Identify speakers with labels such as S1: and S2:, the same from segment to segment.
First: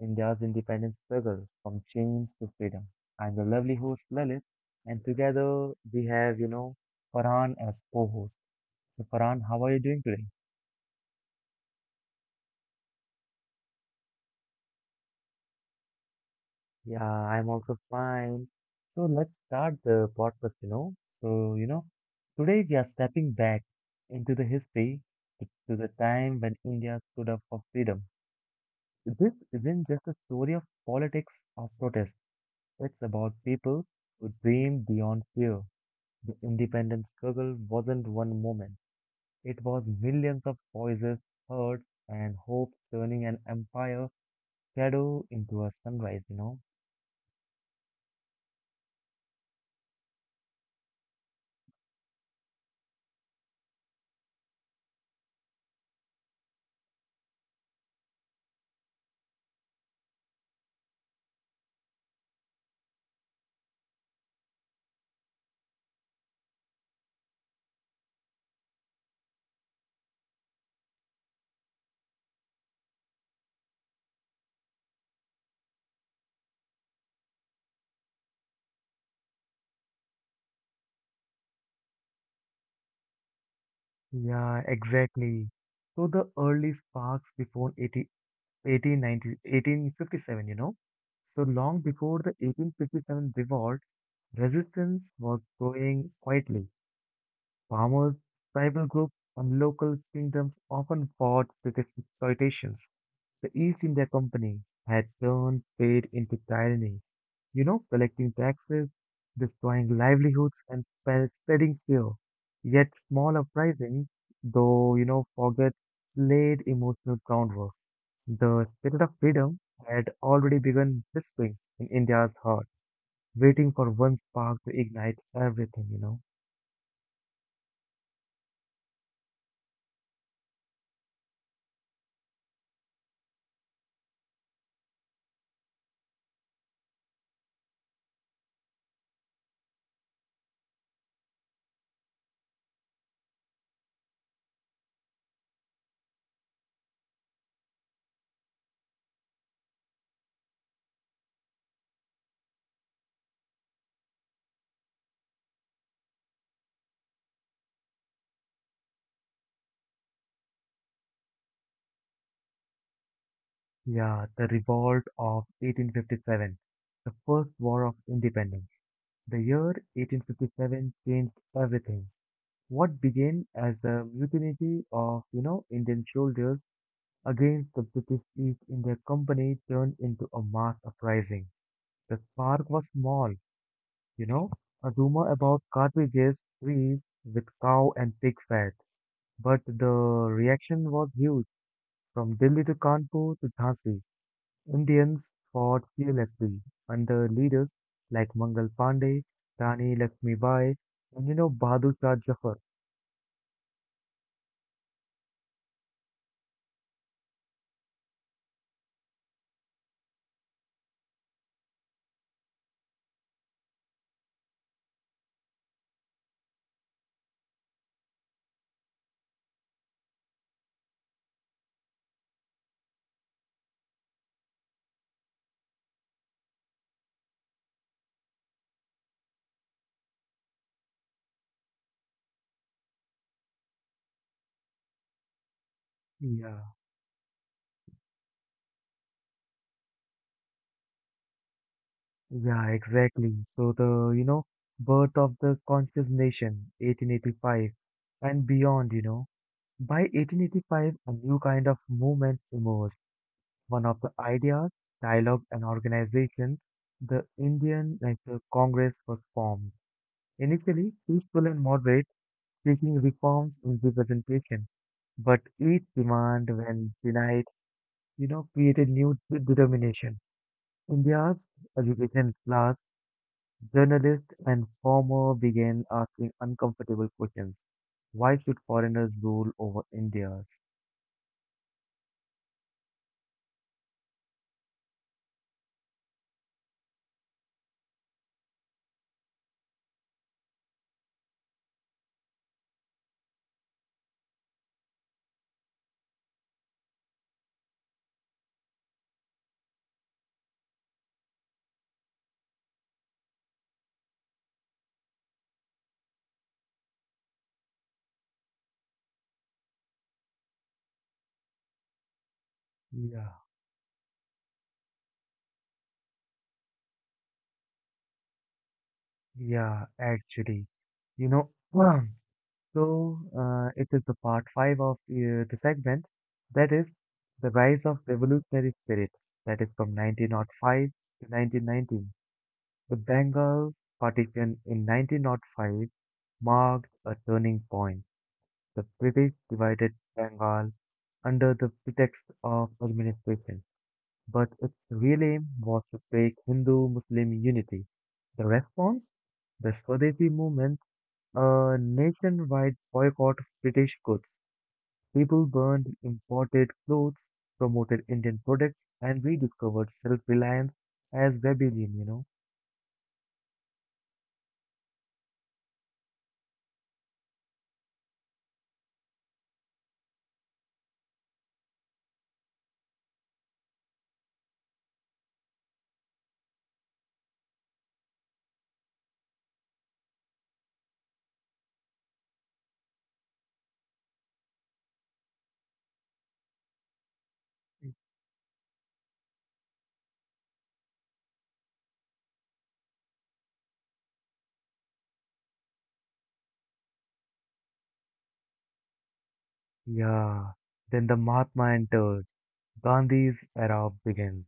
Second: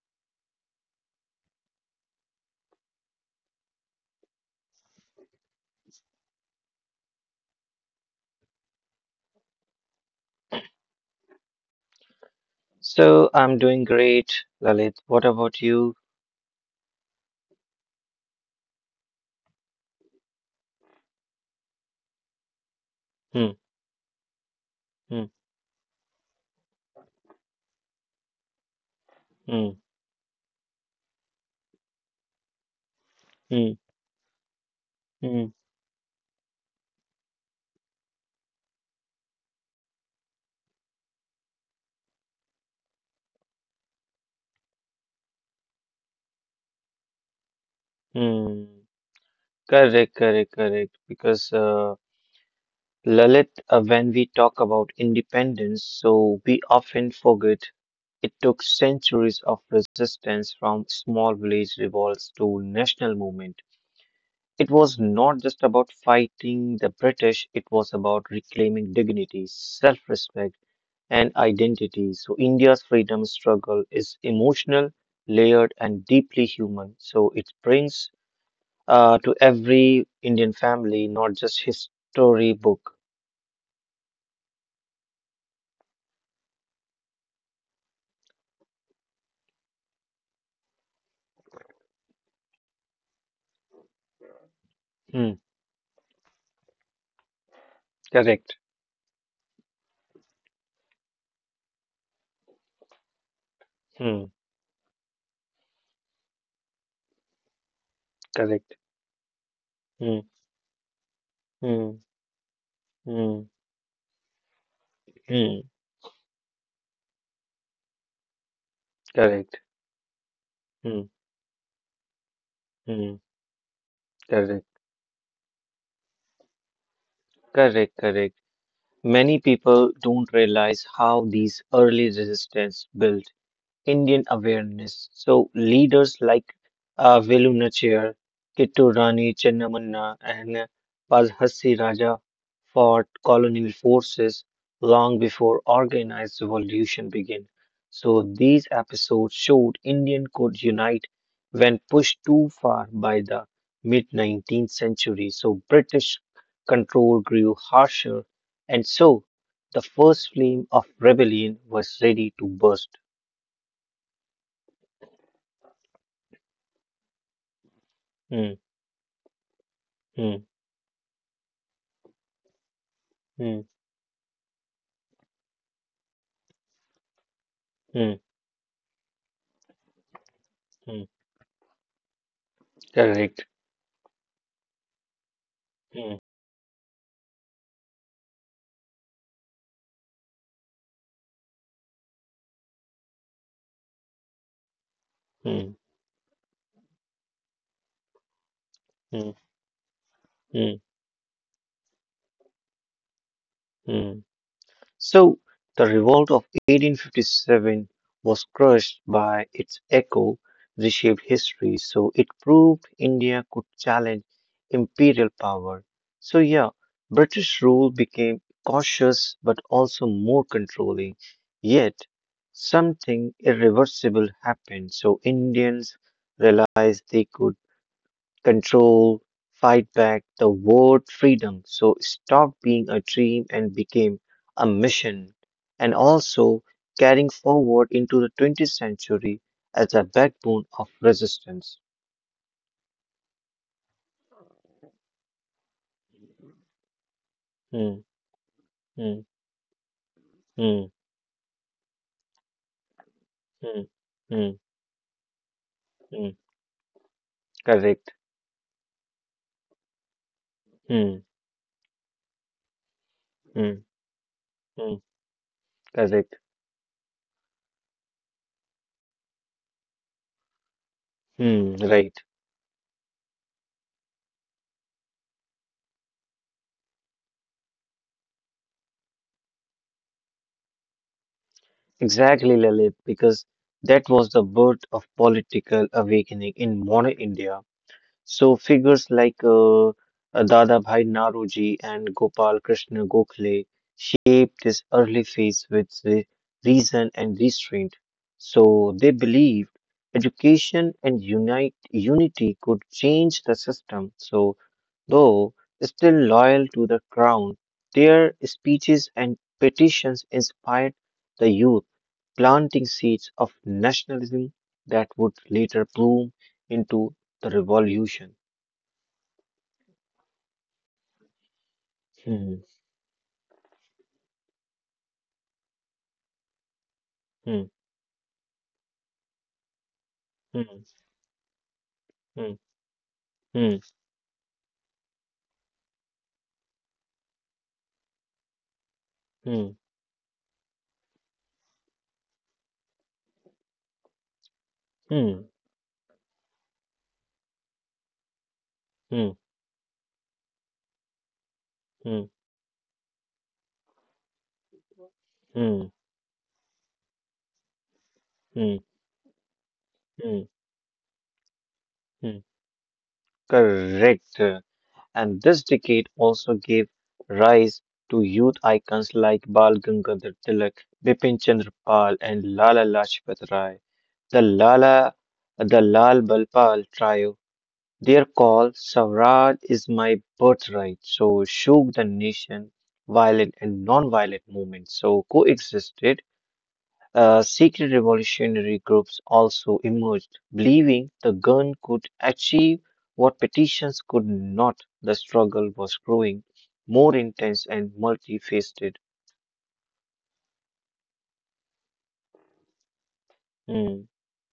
S1: India's independence struggle from chains to freedom. I'm the lovely host Lalit, and together we have, Farhan as co-host. So, Farhan, how are you doing today?
S2: So I'm doing great, Lalit. What about you?
S1: Yeah, I'm also fine. So, let's start the podcast. So, today we are stepping
S2: Hmm,
S1: back into the history
S2: hmm,
S1: to the time when India stood up for freedom. This
S2: hmm,
S1: isn't just a story of politics or protest. It's about
S2: hmm,
S1: people who dream beyond
S2: hmm,
S1: fear. The independence struggle wasn't one moment. It was millions of voices heard and hope turning an empire shadow into a sunrise, you know?
S2: hmm. Correct, correct, correct. Because Lalit, when we talk about independence, so we often forget it took centuries of resistance from small village revolts to national movement. It was not just about fighting the British, it was about reclaiming dignity, self-respect and identity. So, India's freedom struggle is emotional, layered, and deeply human. So, it brings to every Indian family, not just history book.
S1: Yeah, exactly. So the early sparks before 80, 1890, 1857. So long before the 1857 revolt, resistance was
S2: Hmm,
S1: growing quietly. Farmers,
S2: correct.
S1: tribal groups, and local kingdoms often fought with exploitations. The East India
S2: Hmm,
S1: Company had turned trade into tyranny, collecting
S2: correct.
S1: taxes, destroying
S2: Hmm,
S1: livelihoods, and spreading
S2: hmm,
S1: fear. Yet small
S2: hmm,
S1: uprisings, though,
S2: hmm,
S1: forget, laid emotional groundwork. The spirit of
S2: correct.
S1: freedom had already begun
S2: Hmm,
S1: whispering in India's heart,
S2: hmm,
S1: waiting for one spark
S2: correct.
S1: to ignite everything.
S2: Correct, correct. Many people don't realize how these early resistance built Indian awareness. So leaders like Velu Nachiyar, Kittur Rani Chennamma, and Pazhassi Raja fought colonial forces long before organized revolution began. So these episodes showed Indian could unite when pushed too far by the mid 19th century. So British control grew harsher, and so the first flame of rebellion was ready to burst.
S1: Yeah, the Revolt of 1857, the First War of
S2: Hmm.
S1: Independence. The year
S2: Mm,
S1: 1857 changed everything. What began
S2: mm,
S1: as the mutiny of, Indian soldiers against the
S2: mm,
S1: British East India Company turned into a mass
S2: mm.
S1: uprising. The spark was small,
S2: Correct.
S1: you know, a rumor about
S2: Mm,
S1: cartridges, trees with cow and pig fat, but the reaction was huge from Delhi to Kanpur to Jhansi. Indians
S2: mm,
S1: fought fearlessly under leaders like Mangal Pandey,
S2: mm,
S1: Rani
S2: mm,
S1: Lakshmibai, and Bahadur Shah Zafar.
S2: mm. So the revolt of 1857 was crushed by its echo, reshaped history. So it proved India could challenge imperial power. So yeah, British rule became cautious but also more controlling. Yet something irreversible happened. So Indians realized they could control, fight back the word freedom. So stop being a dream and became a mission. And also
S1: Yeah,
S2: carrying forward into the 20th century as a backbone of resistance.
S1: yeah, exactly. So the birth of the conscious nation, 1885,
S2: Hmm,
S1: and beyond.
S2: hmm,
S1: By
S2: hmm,
S1: 1885, a new kind of movement emerged.
S2: hmm,
S1: One of the
S2: hmm,
S1: ideas, dialogue, and
S2: hmm.
S1: organization, the Indian
S2: Correct.
S1: National Congress was formed. Initially
S2: Hmm,
S1: peaceful and moderate, seeking reforms
S2: hmm,
S1: in representation,
S2: hmm.
S1: but each
S2: Correct.
S1: demand, when denied, created new determination. India's
S2: Hmm, right.
S1: education class, journalists, and former began asking uncomfortable questions. Why should foreigners rule over India?
S2: Exactly, Lalit, because that was the birth of political awakening in modern India. So figures like Dadabhai Naroji and Gopal Krishna Gokhale shaped this early phase with the reason and restraint. So they believed education and unite unity could change the system. So though still loyal to the crown, their speeches and petitions inspired the youth, planting seeds
S1: Yeah,
S2: of nationalism that would later bloom into the revolution.
S1: yeah, actually, you know,
S2: Hmm.
S1: so it is the part five of the segment that is the
S2: Hmm.
S1: rise of revolutionary spirit that is from
S2: Hmm.
S1: 1905 to 1919.
S2: Hmm.
S1: The Bengal
S2: Hmm.
S1: partition in 1905 marked a turning point. The British
S2: Hmm.
S1: divided Bengal under the pretext of administration, but its real
S2: Hmm.
S1: aim was to break Hindu-Muslim unity. The response?
S2: Hmm.
S1: The Swadeshi movement, a
S2: Hmm.
S1: nationwide boycott of British goods. People
S2: Hmm.
S1: burned imported clothes, promoted Indian
S2: Hmm.
S1: products, and rediscovered
S2: Mm,
S1: self-reliance as rebellion.
S2: mm. Correct. And this decade also gave rise to youth icons like Bal Gangadhar Tilak, Bipin Chandra Pal, and Lala Lajpat Rai. The Lala, the Lal Balpal trio, their call, Swaraj is my birthright, so shook the nation, violent and non-violent movements, so coexisted. Secret revolutionary groups also emerged, believing the gun could achieve what petitions could not. The struggle was growing more intense and multifaceted.
S1: Yeah. Then the Mahatma entered. Gandhi's era
S2: Hmm,
S1: begins.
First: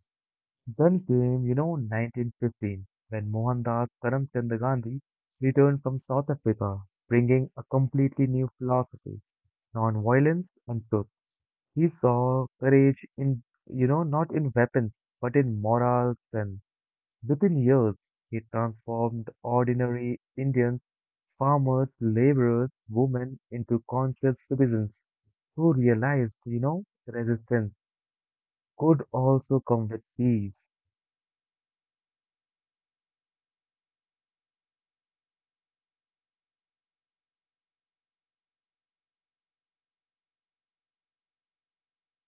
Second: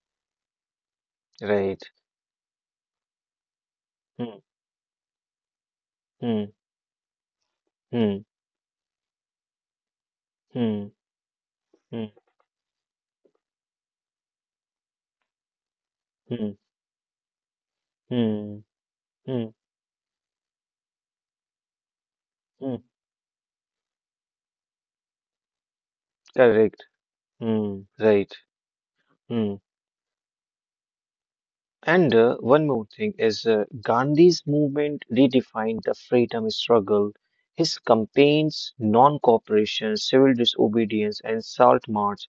S1: Then came,
S2: right.
S1: 1915, when Mohandas
S2: Hmm,
S1: Karamchand Gandhi returned from South
S2: hmm,
S1: Africa, bringing a
S2: hmm,
S1: completely new philosophy, non-violence and
S2: hmm,
S1: truth. He
S2: hmm,
S1: saw courage in, not in weapons, but in moral
S2: hmm,
S1: strength. Within years, he
S2: hmm,
S1: transformed
S2: hmm,
S1: ordinary Indians, farmers, laborers,
S2: hmm,
S1: women into conscious citizens who realized,
S2: correct.
S1: resistance
S2: Hmm, right.
S1: could
S2: Hmm.
S1: also come with peace.
S2: And one more thing is Gandhi's movement redefined the freedom struggle. His campaigns, non cooperation, civil disobedience, and salt march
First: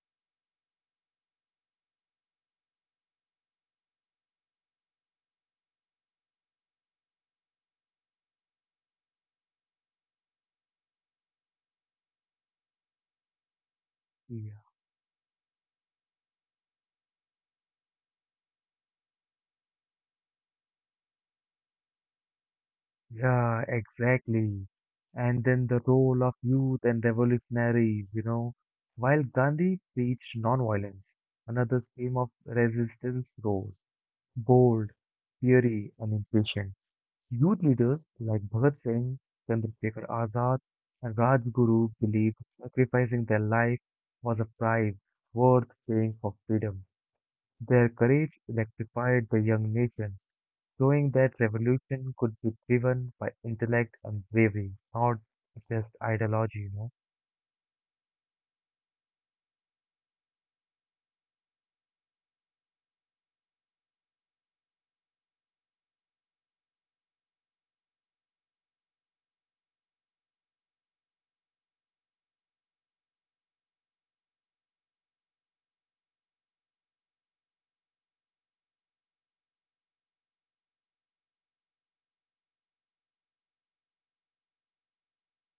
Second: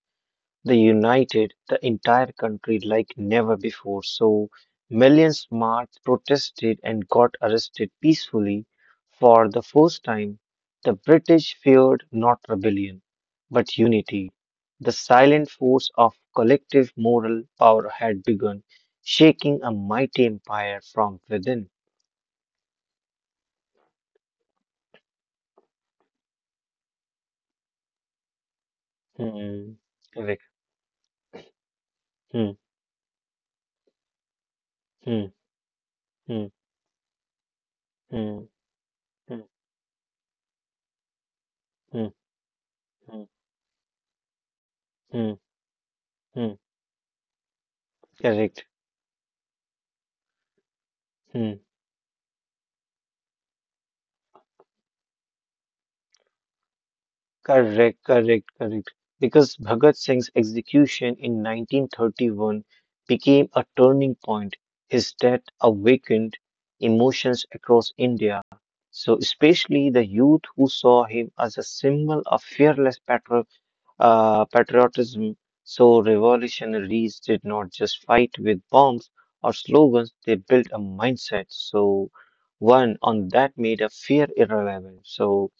S2: they united the entire country like never before. So millions marched, protested, and got arrested peacefully. For the first time, the British feared not rebellion, but unity.
S1: Yeah,
S2: The silent force of collective moral power had begun, shaking a mighty empire from within.
S1: yeah, exactly. And then the role of youth and revolutionaries. While
S2: Hmm.
S1: Gandhi preached
S2: Correct.
S1: nonviolence, another stream of
S2: Hmm.
S1: resistance rose, bold,
S2: Hmm.
S1: fiery, and
S2: Hmm.
S1: impatient. Youth leaders like
S2: Hmm.
S1: Bhagat Singh, Chandrasekhar Azad, and Rajguru
S2: Hmm.
S1: believed
S2: Hmm.
S1: sacrificing their life was a price
S2: Hmm.
S1: worth paying for
S2: Hmm.
S1: freedom. Their courage
S2: Correct.
S1: electrified the young nation showing that
S2: Hmm.
S1: revolution could be driven by intellect and bravery, not just ideology.
S2: Correct, correct, correct. Because Bhagat Singh's execution in 1931 became a turning point. His death awakened emotions across India. So, especially the youth who saw him as a symbol of fearless patriotism. So, revolutionaries did not just fight with bombs or slogans, they built a mindset. So, one on that made a fear irrelevant. So,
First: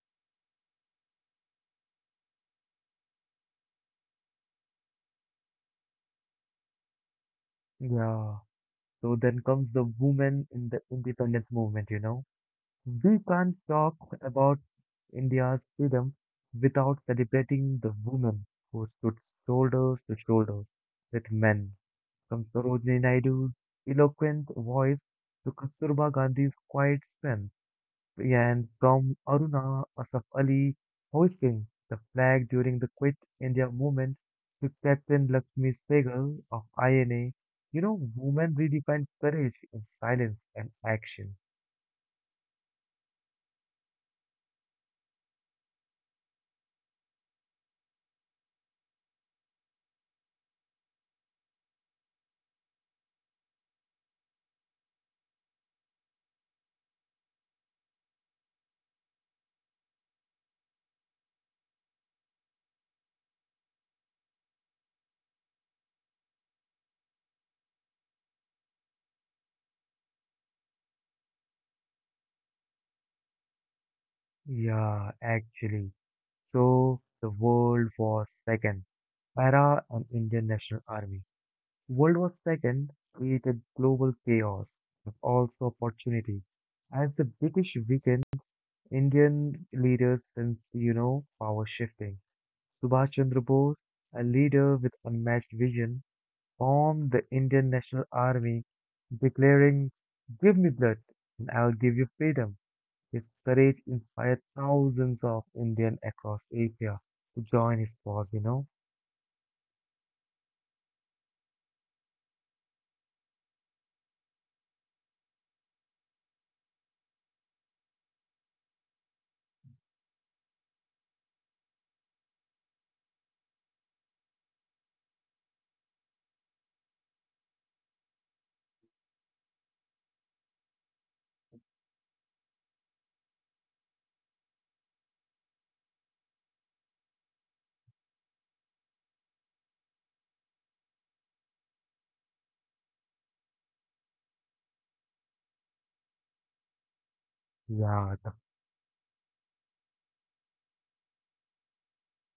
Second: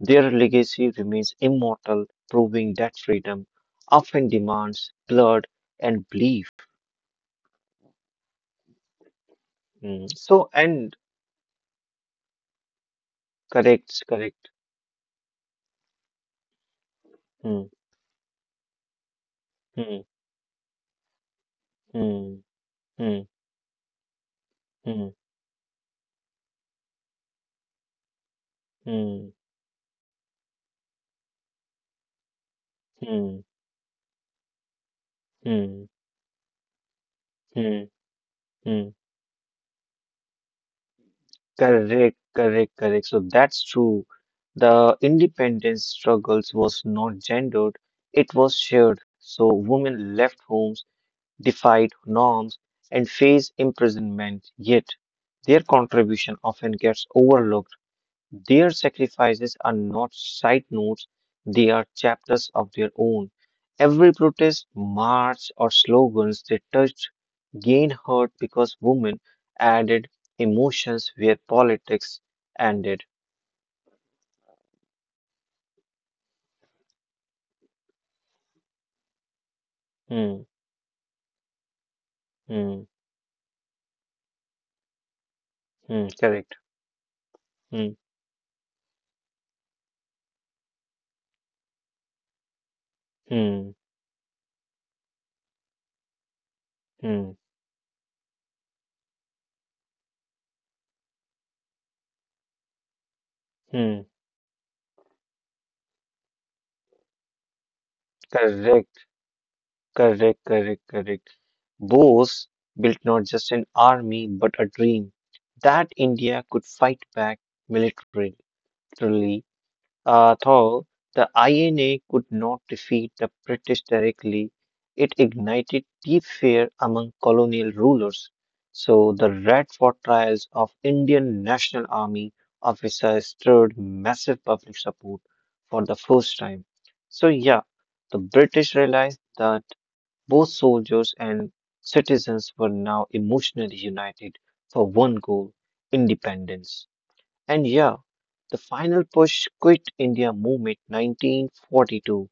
S2: their legacy remains immortal, proving that freedom often demands blood and belief.
S1: Yeah. So then comes the
S2: Mm.
S1: women
S2: So,
S1: in the
S2: and
S1: independence movement. We can't talk
S2: correct, correct.
S1: about India's freedom without
S2: Mm,
S1: celebrating the women who stood shoulders
S2: mm,
S1: to shoulders with men.
S2: mm,
S1: From Sarojini
S2: mm,
S1: Naidu's eloquent voice
S2: mm,
S1: to Kasturba Gandhi's quiet strength, and from
S2: mm,
S1: Aruna Asaf Ali hoisting the flag during the Quit
S2: mm,
S1: India movement to Captain Lakshmi
S2: mm,
S1: Sehgal of INA,
S2: mm,
S1: women
S2: mm.
S1: redefine courage in silence and action.
S2: Correct, correct, correct. So that's true. The independence struggles was not gendered, it was shared. So women left homes defied norms, and face imprisonment, yet their contribution often gets overlooked. Their sacrifices are not side notes, they are chapters of their own. Every protest, march, or slogans they touched gained hurt because women added emotions where politics ended.
S1: Yeah, actually. So the World War Second, Para and Indian
S2: Hmm,
S1: National Army. World War Second
S2: hmm,
S1: created global chaos, but also
S2: hmm,
S1: opportunity.
S2: correct.
S1: As the British
S2: Hmm,
S1: weakened Indian leaders since, power shifting. Subhash Chandra Bose,
S2: hmm,
S1: a leader with unmatched vision, formed the
S2: hmm,
S1: Indian National Army, declaring, Give me blood and I'll give you freedom. His courage
S2: hmm,
S1: inspired thousands of Indians across Asia to join his cause.
S2: correct. Correct, correct, correct. Bose built not just an army, but a dream that India could fight back militarily. Though the INA could not defeat the British directly, it ignited deep fear among colonial rulers. So the Red Fort trials of Indian National Army officers stirred massive public support for the first time. So yeah, the British realized the both soldiers and citizens were now emotionally united for one goal independence. And yeah,
S1: Yeah, the,
S2: the final push quit India movement 1942.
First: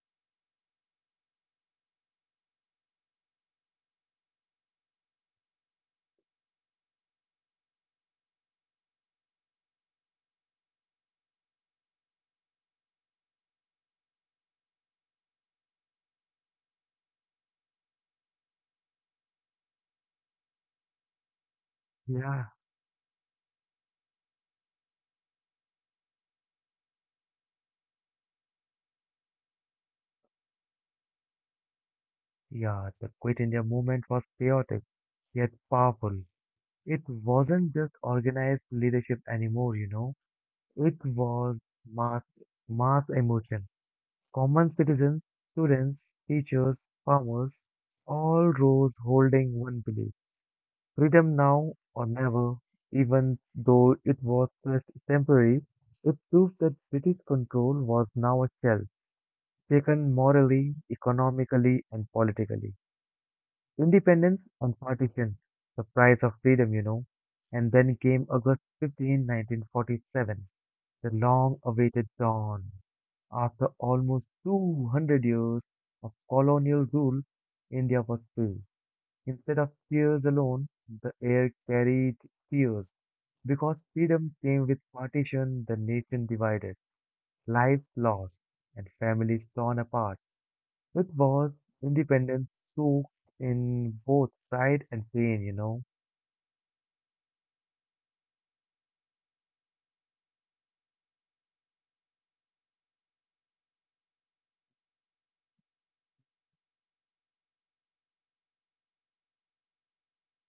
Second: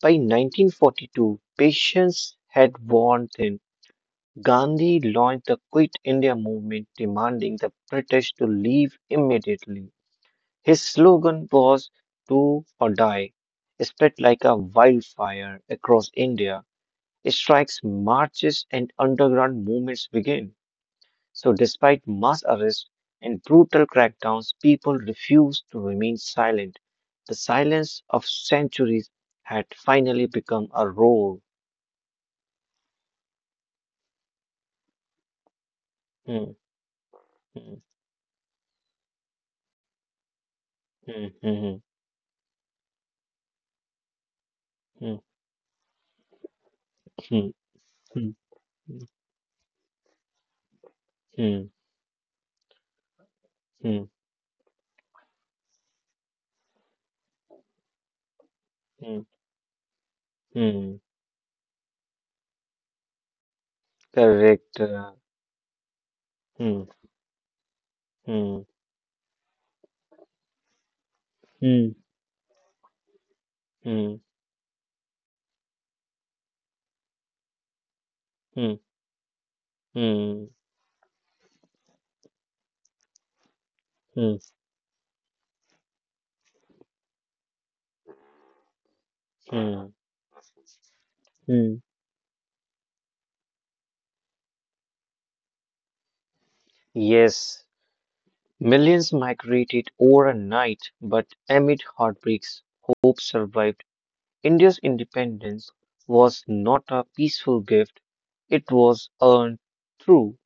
S2: By 1942, patience had worn thin. Gandhi launched the Quit India movement, demanding the British to leave immediately. His slogan was Do or Die, spread like a wildfire across India. Strikes, marches, and underground movements begin. So, despite
S1: yeah,
S2: mass arrests and brutal crackdowns, people refused to remain silent. The silence of centuries had finally become a roar.
S1: yeah, the Quit India movement was chaotic, yet powerful.
S2: Hmm,
S1: It wasn't
S2: hmm,
S1: just organized leadership anymore. It
S2: hmm,
S1: was
S2: hmm,
S1: mass, mass emotion. Common citizens, students, teachers, farmers,
S2: hmm, hmm,
S1: all rose holding one belief. Freedom
S2: hmm, hmm,
S1: now or never, even though
S2: hmm,
S1: it was just temporary, it proved that British control was now a shell,
S2: hmm,
S1: taken morally,
S2: hmm.
S1: economically, and politically. Independence and
S2: Correct.
S1: partition, the price of freedom, you
S2: Hmm,
S1: know. And then came
S2: hmm,
S1: August 15, 1947, the long
S2: hmm,
S1: awaited dawn. After
S2: hmm,
S1: almost 200 years of colonial rule, India was free.
S2: hmm,
S1: Instead of tears
S2: hmm,
S1: alone, the air carried tears. Because freedom
S2: hmm,
S1: came with partition, the nation divided, lives lost, and families torn
S2: hmm.
S1: apart. It was
S2: Hmm.
S1: independence soaked in both pride and pain.
S2: Yes, millions migrated overnight, but amid heartbreaks, hope survived. India's independence was not a peaceful gift, it was earned through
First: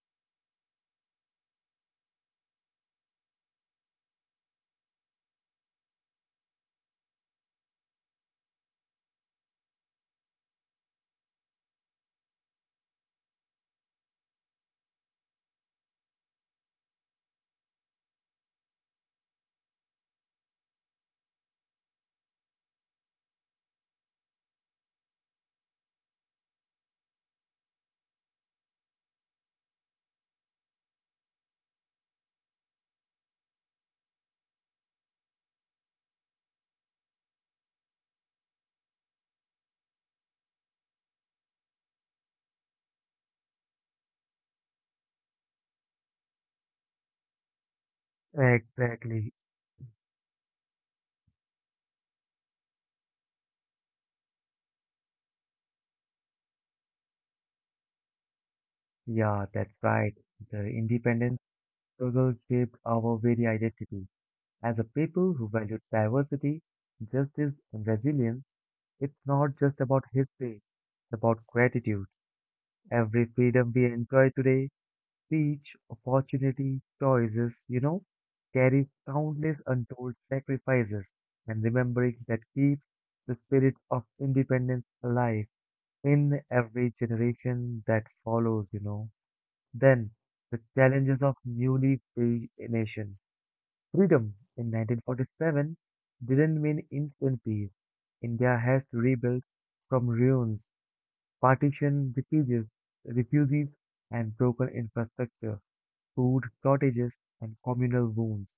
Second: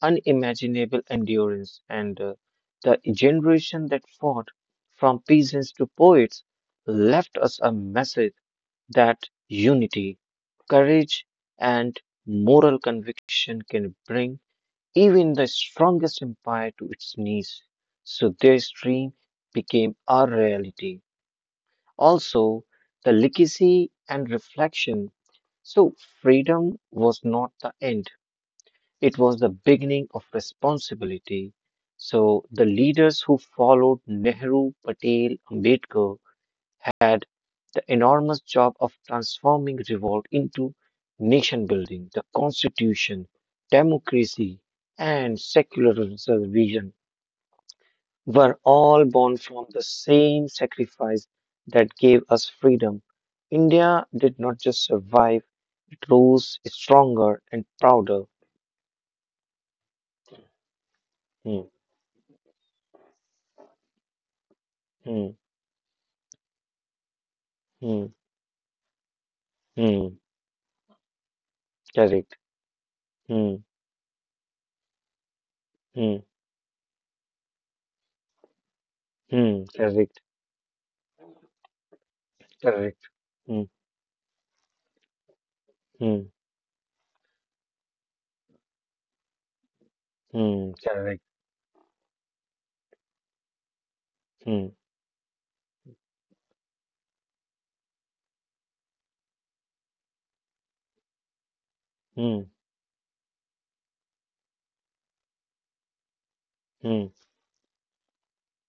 S2: unimaginable endurance. And the generation that fought, from peasants to poets, left us a message that unity, courage, and moral conviction can bring even the strongest empire to its knees. So their dream became our reality. Also, the legacy and reflection. So freedom was not the end, it was the beginning of responsibility. So the leaders who followed Nehru, Patel, Ambedkar had the enormous job of transforming revolt into nation building, the constitution, democracy, and secularism vision were all born
S1: Exactly.
S2: from the same sacrifice that gave us freedom. India did not just survive, it rose stronger and prouder.
S1: Yeah, that's right. The independence
S2: Hmm,
S1: struggle shaped our very identity. As a
S2: hmm,
S1: people who value diversity, justice, and
S2: hmm,
S1: resilience, it's not just
S2: hmm,
S1: about history, it's about gratitude.
S2: correct.
S1: Every
S2: Hmm,
S1: freedom we enjoy today, speech,
S2: hmm,
S1: opportunity, choices, carries
S2: hmm,
S1: countless
S2: correct,
S1: untold sacrifices, and remembering that keeps
S2: correct.
S1: the
S2: Hmm,
S1: spirit of independence alive
S2: hmm,
S1: in every generation that follows. Then, the
S2: hmm, correct.
S1: challenges of newly free nation. Freedom
S2: Hmm,
S1: in 1947 didn't mean instant peace. India has to rebuild from ruins, partition
S2: hmm,
S1: refugees, refugees and broken infrastructure, food
S2: hmm,
S1: shortages, and communal wounds.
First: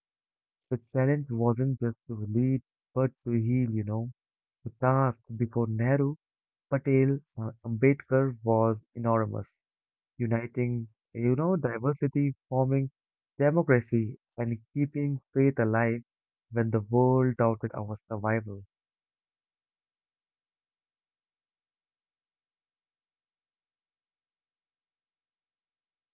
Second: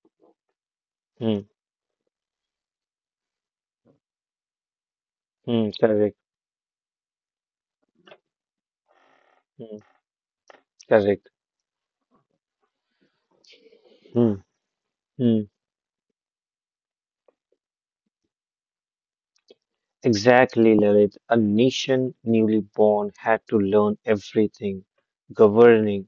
S1: The challenge
S2: hmm,
S1: wasn't just to lead, but to heal. The task before
S2: hmm, correct.
S1: Nehru, Patel, and Ambedkar was enormous
S2: Hmm,
S1: uniting,
S2: correct.
S1: diversity, forming democracy,
S2: Hmm,
S1: and keeping
S2: hmm.
S1: faith alive when the world doubted our survival.
S2: Exactly, Lalit. A nation newly born had to learn everything governing,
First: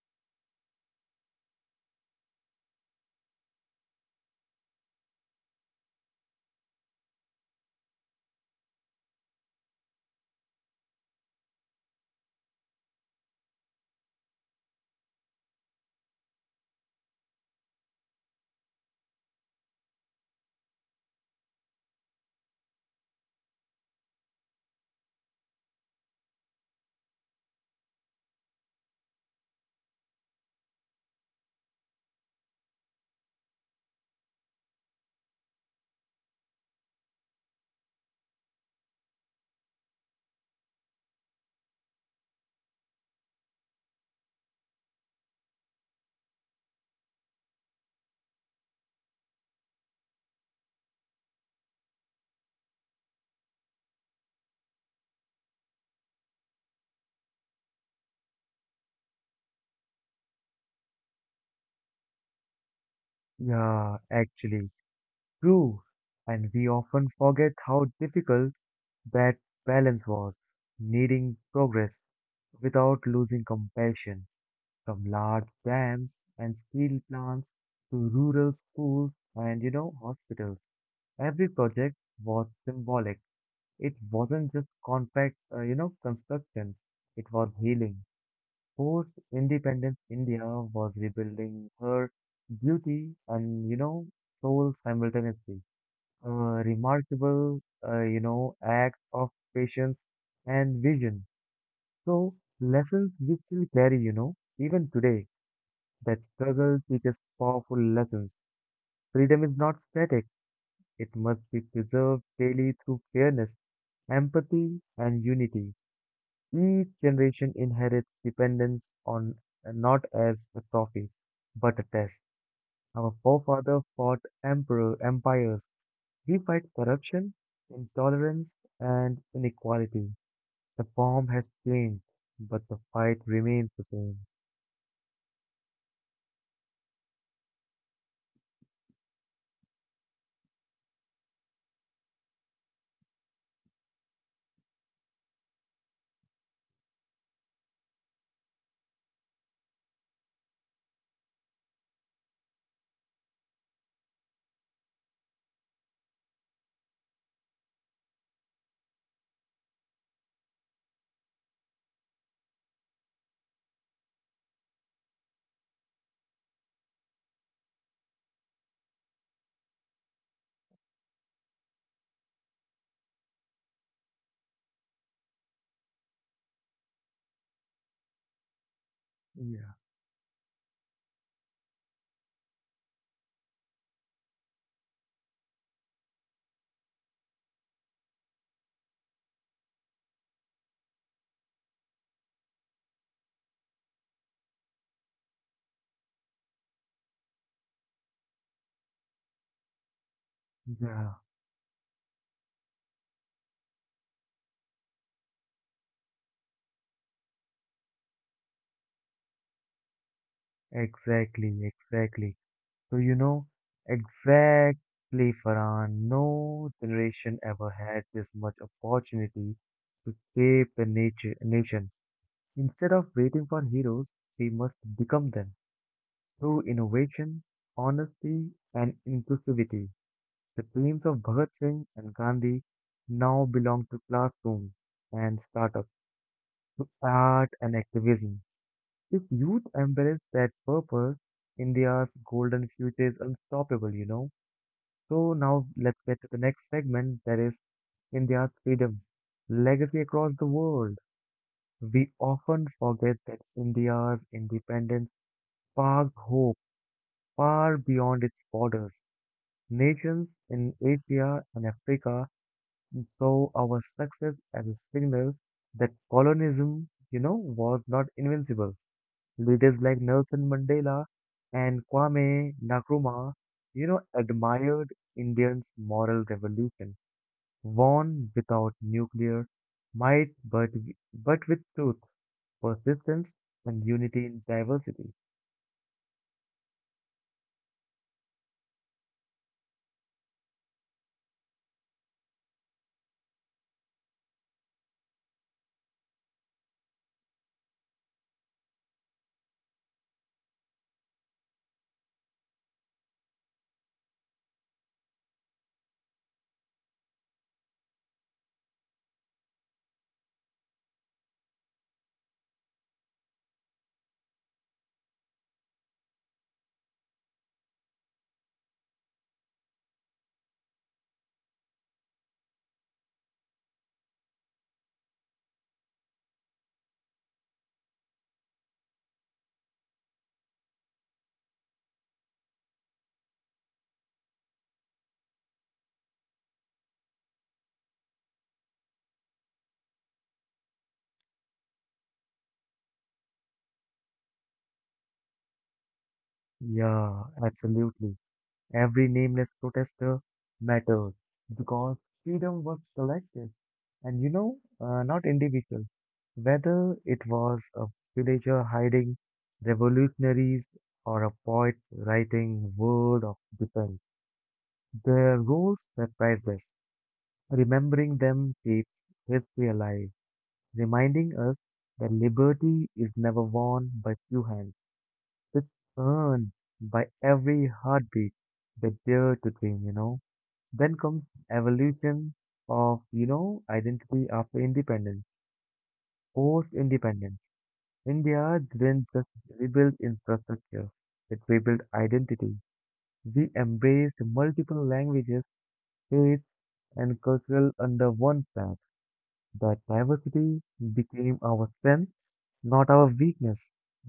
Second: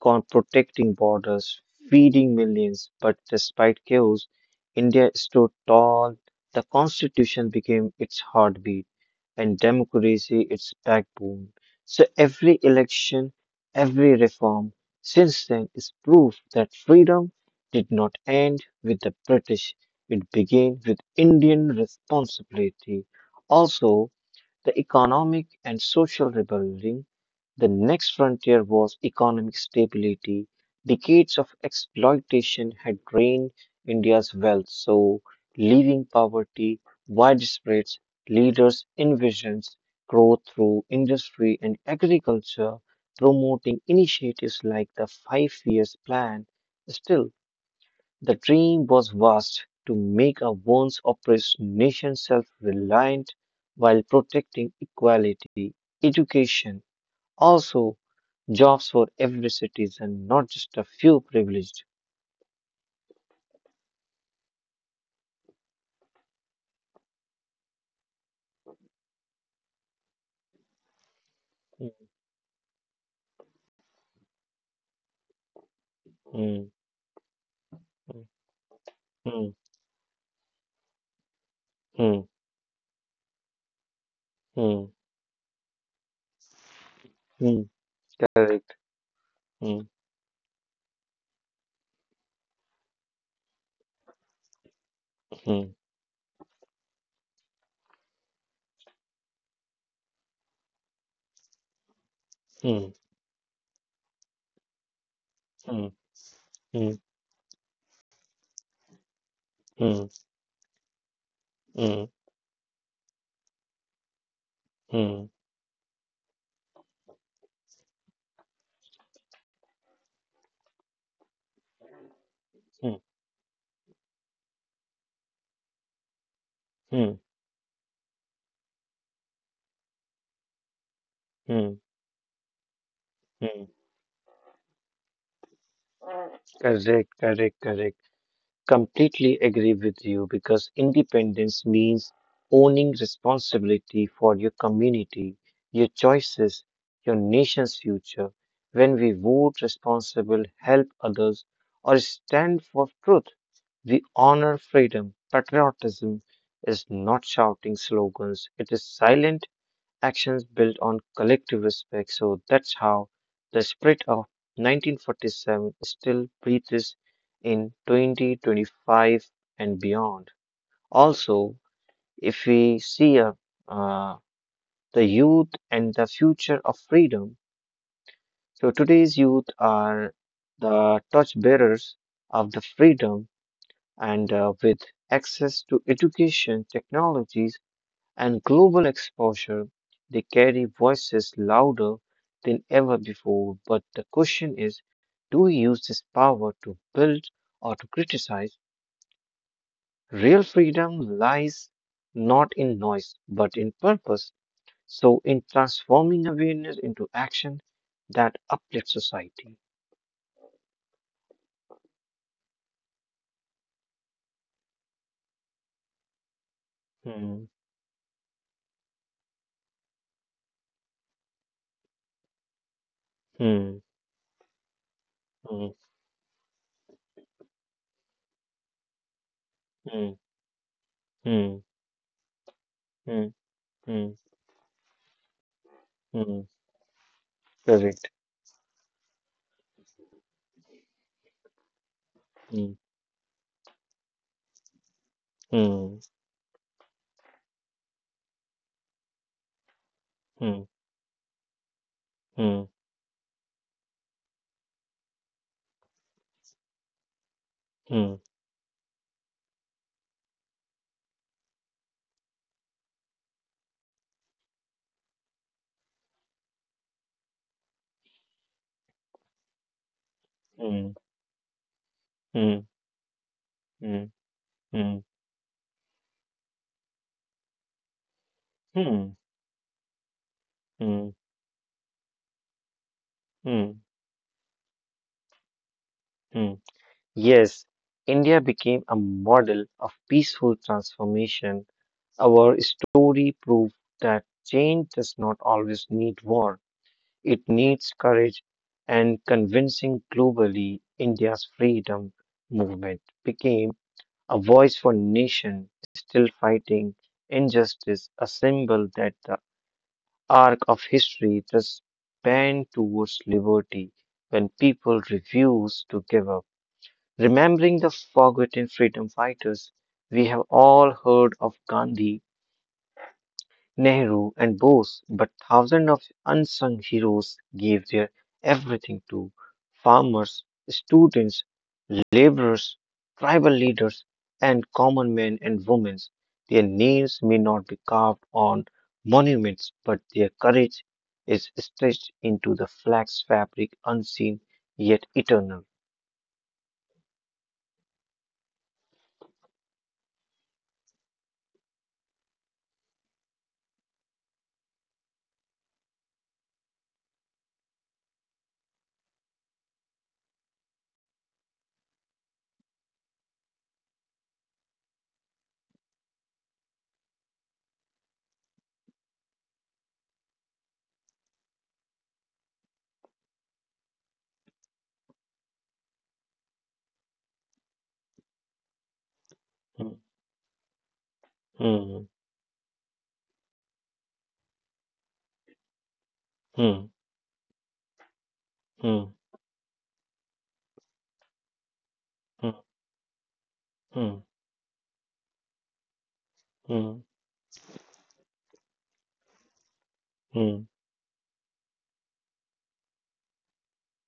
S2: protecting borders, feeding millions. But despite chaos, India stood tall. The constitution became its heartbeat and democracy its backbone. So every election, every reform since then is proof that freedom did not end with the British. It began with Indian responsibility. Also, the economic and social rebuilding, the next frontier was economic stability. Decades of exploitation had drained India's wealth, so leaving poverty widespread, leaders envisioned growth through industry and agriculture, promoting initiatives like the Five Years Plan. Still, the dream was vast to make a once oppressed nation self reliant while protecting equality, education, also jobs for every citizen, not just a few privileged.
S1: Yeah, actually, true. And we often forget how difficult that balance was, needing progress
S2: Mm,
S1: without losing compassion, from large dams and
S2: mm,
S1: steel plants to rural schools
S2: mm,
S1: and, hospitals. Every project was symbolic. It wasn't just
S2: mm,
S1: compact, construction. It was
S2: mm,
S1: healing.
S2: correct.
S1: Post
S2: Mm,
S1: independence India was rebuilding her beauty and, soul simultaneously.
S2: mm,
S1: A remarkable, act of patience and vision. So,
S2: mm,
S1: lessons we still carry, even today,
S2: mm,
S1: that struggle
S2: mm,
S1: teaches powerful lessons. Freedom is not
S2: mm,
S1: static. It must be
S2: mm,
S1: preserved daily through fairness, empathy, and
S2: mm,
S1: unity. Each generation inherits dependence on not as a trophy, but a test.
S2: mm,
S1: Our forefathers fought emperor empires. We fight
S2: mm,
S1: corruption, intolerance, and inequality. The form has
S2: mm,
S1: changed, but the fight remains
S2: mm.
S1: the same.
S2: Correct, correct, correct. Completely agree with you because independence means owning responsibility for your community, your choices, your nation's future. When we vote responsible, help others, or stand for truth, we honor freedom. Patriotism is not shouting slogans, it is silent actions built on collective respect. So that's how the spirit of 1947 still breathes in 2025 and beyond. Also, if we see uh, the youth and the future of freedom, so today's youth
S1: Yeah,
S2: are the torchbearers of the freedom and with access to education, technologies, and global exposure, they carry voices louder than ever before. But the question is, do we use this power to build or to criticize? Real freedom
S1: yeah,
S2: lies not in noise, but in purpose. So, in transforming awareness into action that uplifts society.
S1: exactly, exactly. So exactly, Farhan. No generation
S2: Hmm,
S1: ever had this much opportunity to shape the nature nation. Instead of waiting for
S2: hmm,
S1: heroes, we must become them
S2: hmm,
S1: through innovation, honesty, and inclusivity.
S2: hmm,
S1: The dreams of Bhagat
S2: hmm,
S1: Singh and Gandhi
S2: hmm,
S1: now belong to
S2: hmm,
S1: classrooms and startups,
S2: hmm.
S1: to art and
S2: Correct.
S1: activism. If youth embrace that purpose, India's golden
S2: Hmm,
S1: future is unstoppable. So now let's
S2: hmm,
S1: get to the next segment that is India's freedom, legacy across the
S2: hmm,
S1: world. We often
S2: hmm,
S1: forget that India's independence sparked hope far
S2: hmm,
S1: beyond its borders. Nations in Asia and Africa saw our success as a signal that colonialism, was not invincible. Leaders like Nelson
S2: hmm,
S1: Mandela and Kwame
S2: hmm.
S1: Nkrumah,
S2: Hmm.
S1: admired
S2: Mm,
S1: Indians' moral revolution, won without
S2: mm,
S1: nuclear might, but
S2: mm,
S1: with truth, persistence, and
S2: mm,
S1: unity in diversity.
S2: mm. Yes, India became a model of peaceful transformation. Our story proved that change does not always need war. It needs courage and convincing. Globally, India's freedom movement became a voice for nation still fighting injustice, a symbol that the arc of history the span towards liberty when people refuse to give up. Remembering the forgotten freedom fighters, we have all heard of Gandhi, Nehru, and Bose, but thousands of unsung heroes gave their everything to farmers, students, laborers, tribal leaders, and common men and women. Their names may not be carved on monuments, but their courage is stretched into the flax fabric, unseen yet eternal.
S1: Yeah, absolutely. Every nameless protester mattered because freedom was collective and, not individual. Whether it was a villager hiding revolutionaries or a poet writing word of defense, their roles were priceless. Remembering them keeps history alive, reminding us that liberty is never won by few hands. It's earned by every heartbeat they dare to dream, you
S2: Hmm,
S1: know. Then comes
S2: hmm,
S1: evolution of, identity after independence,
S2: hmm,
S1: post-independence. India didn't
S2: hmm,
S1: just rebuild infrastructure, it rebuilt identity.
S2: hmm,
S1: We embraced
S2: hmm,
S1: multiple languages, faiths,
S2: hmm,
S1: and cultural under one flag. That diversity
S2: hmm,
S1: became our strength, not our weakness.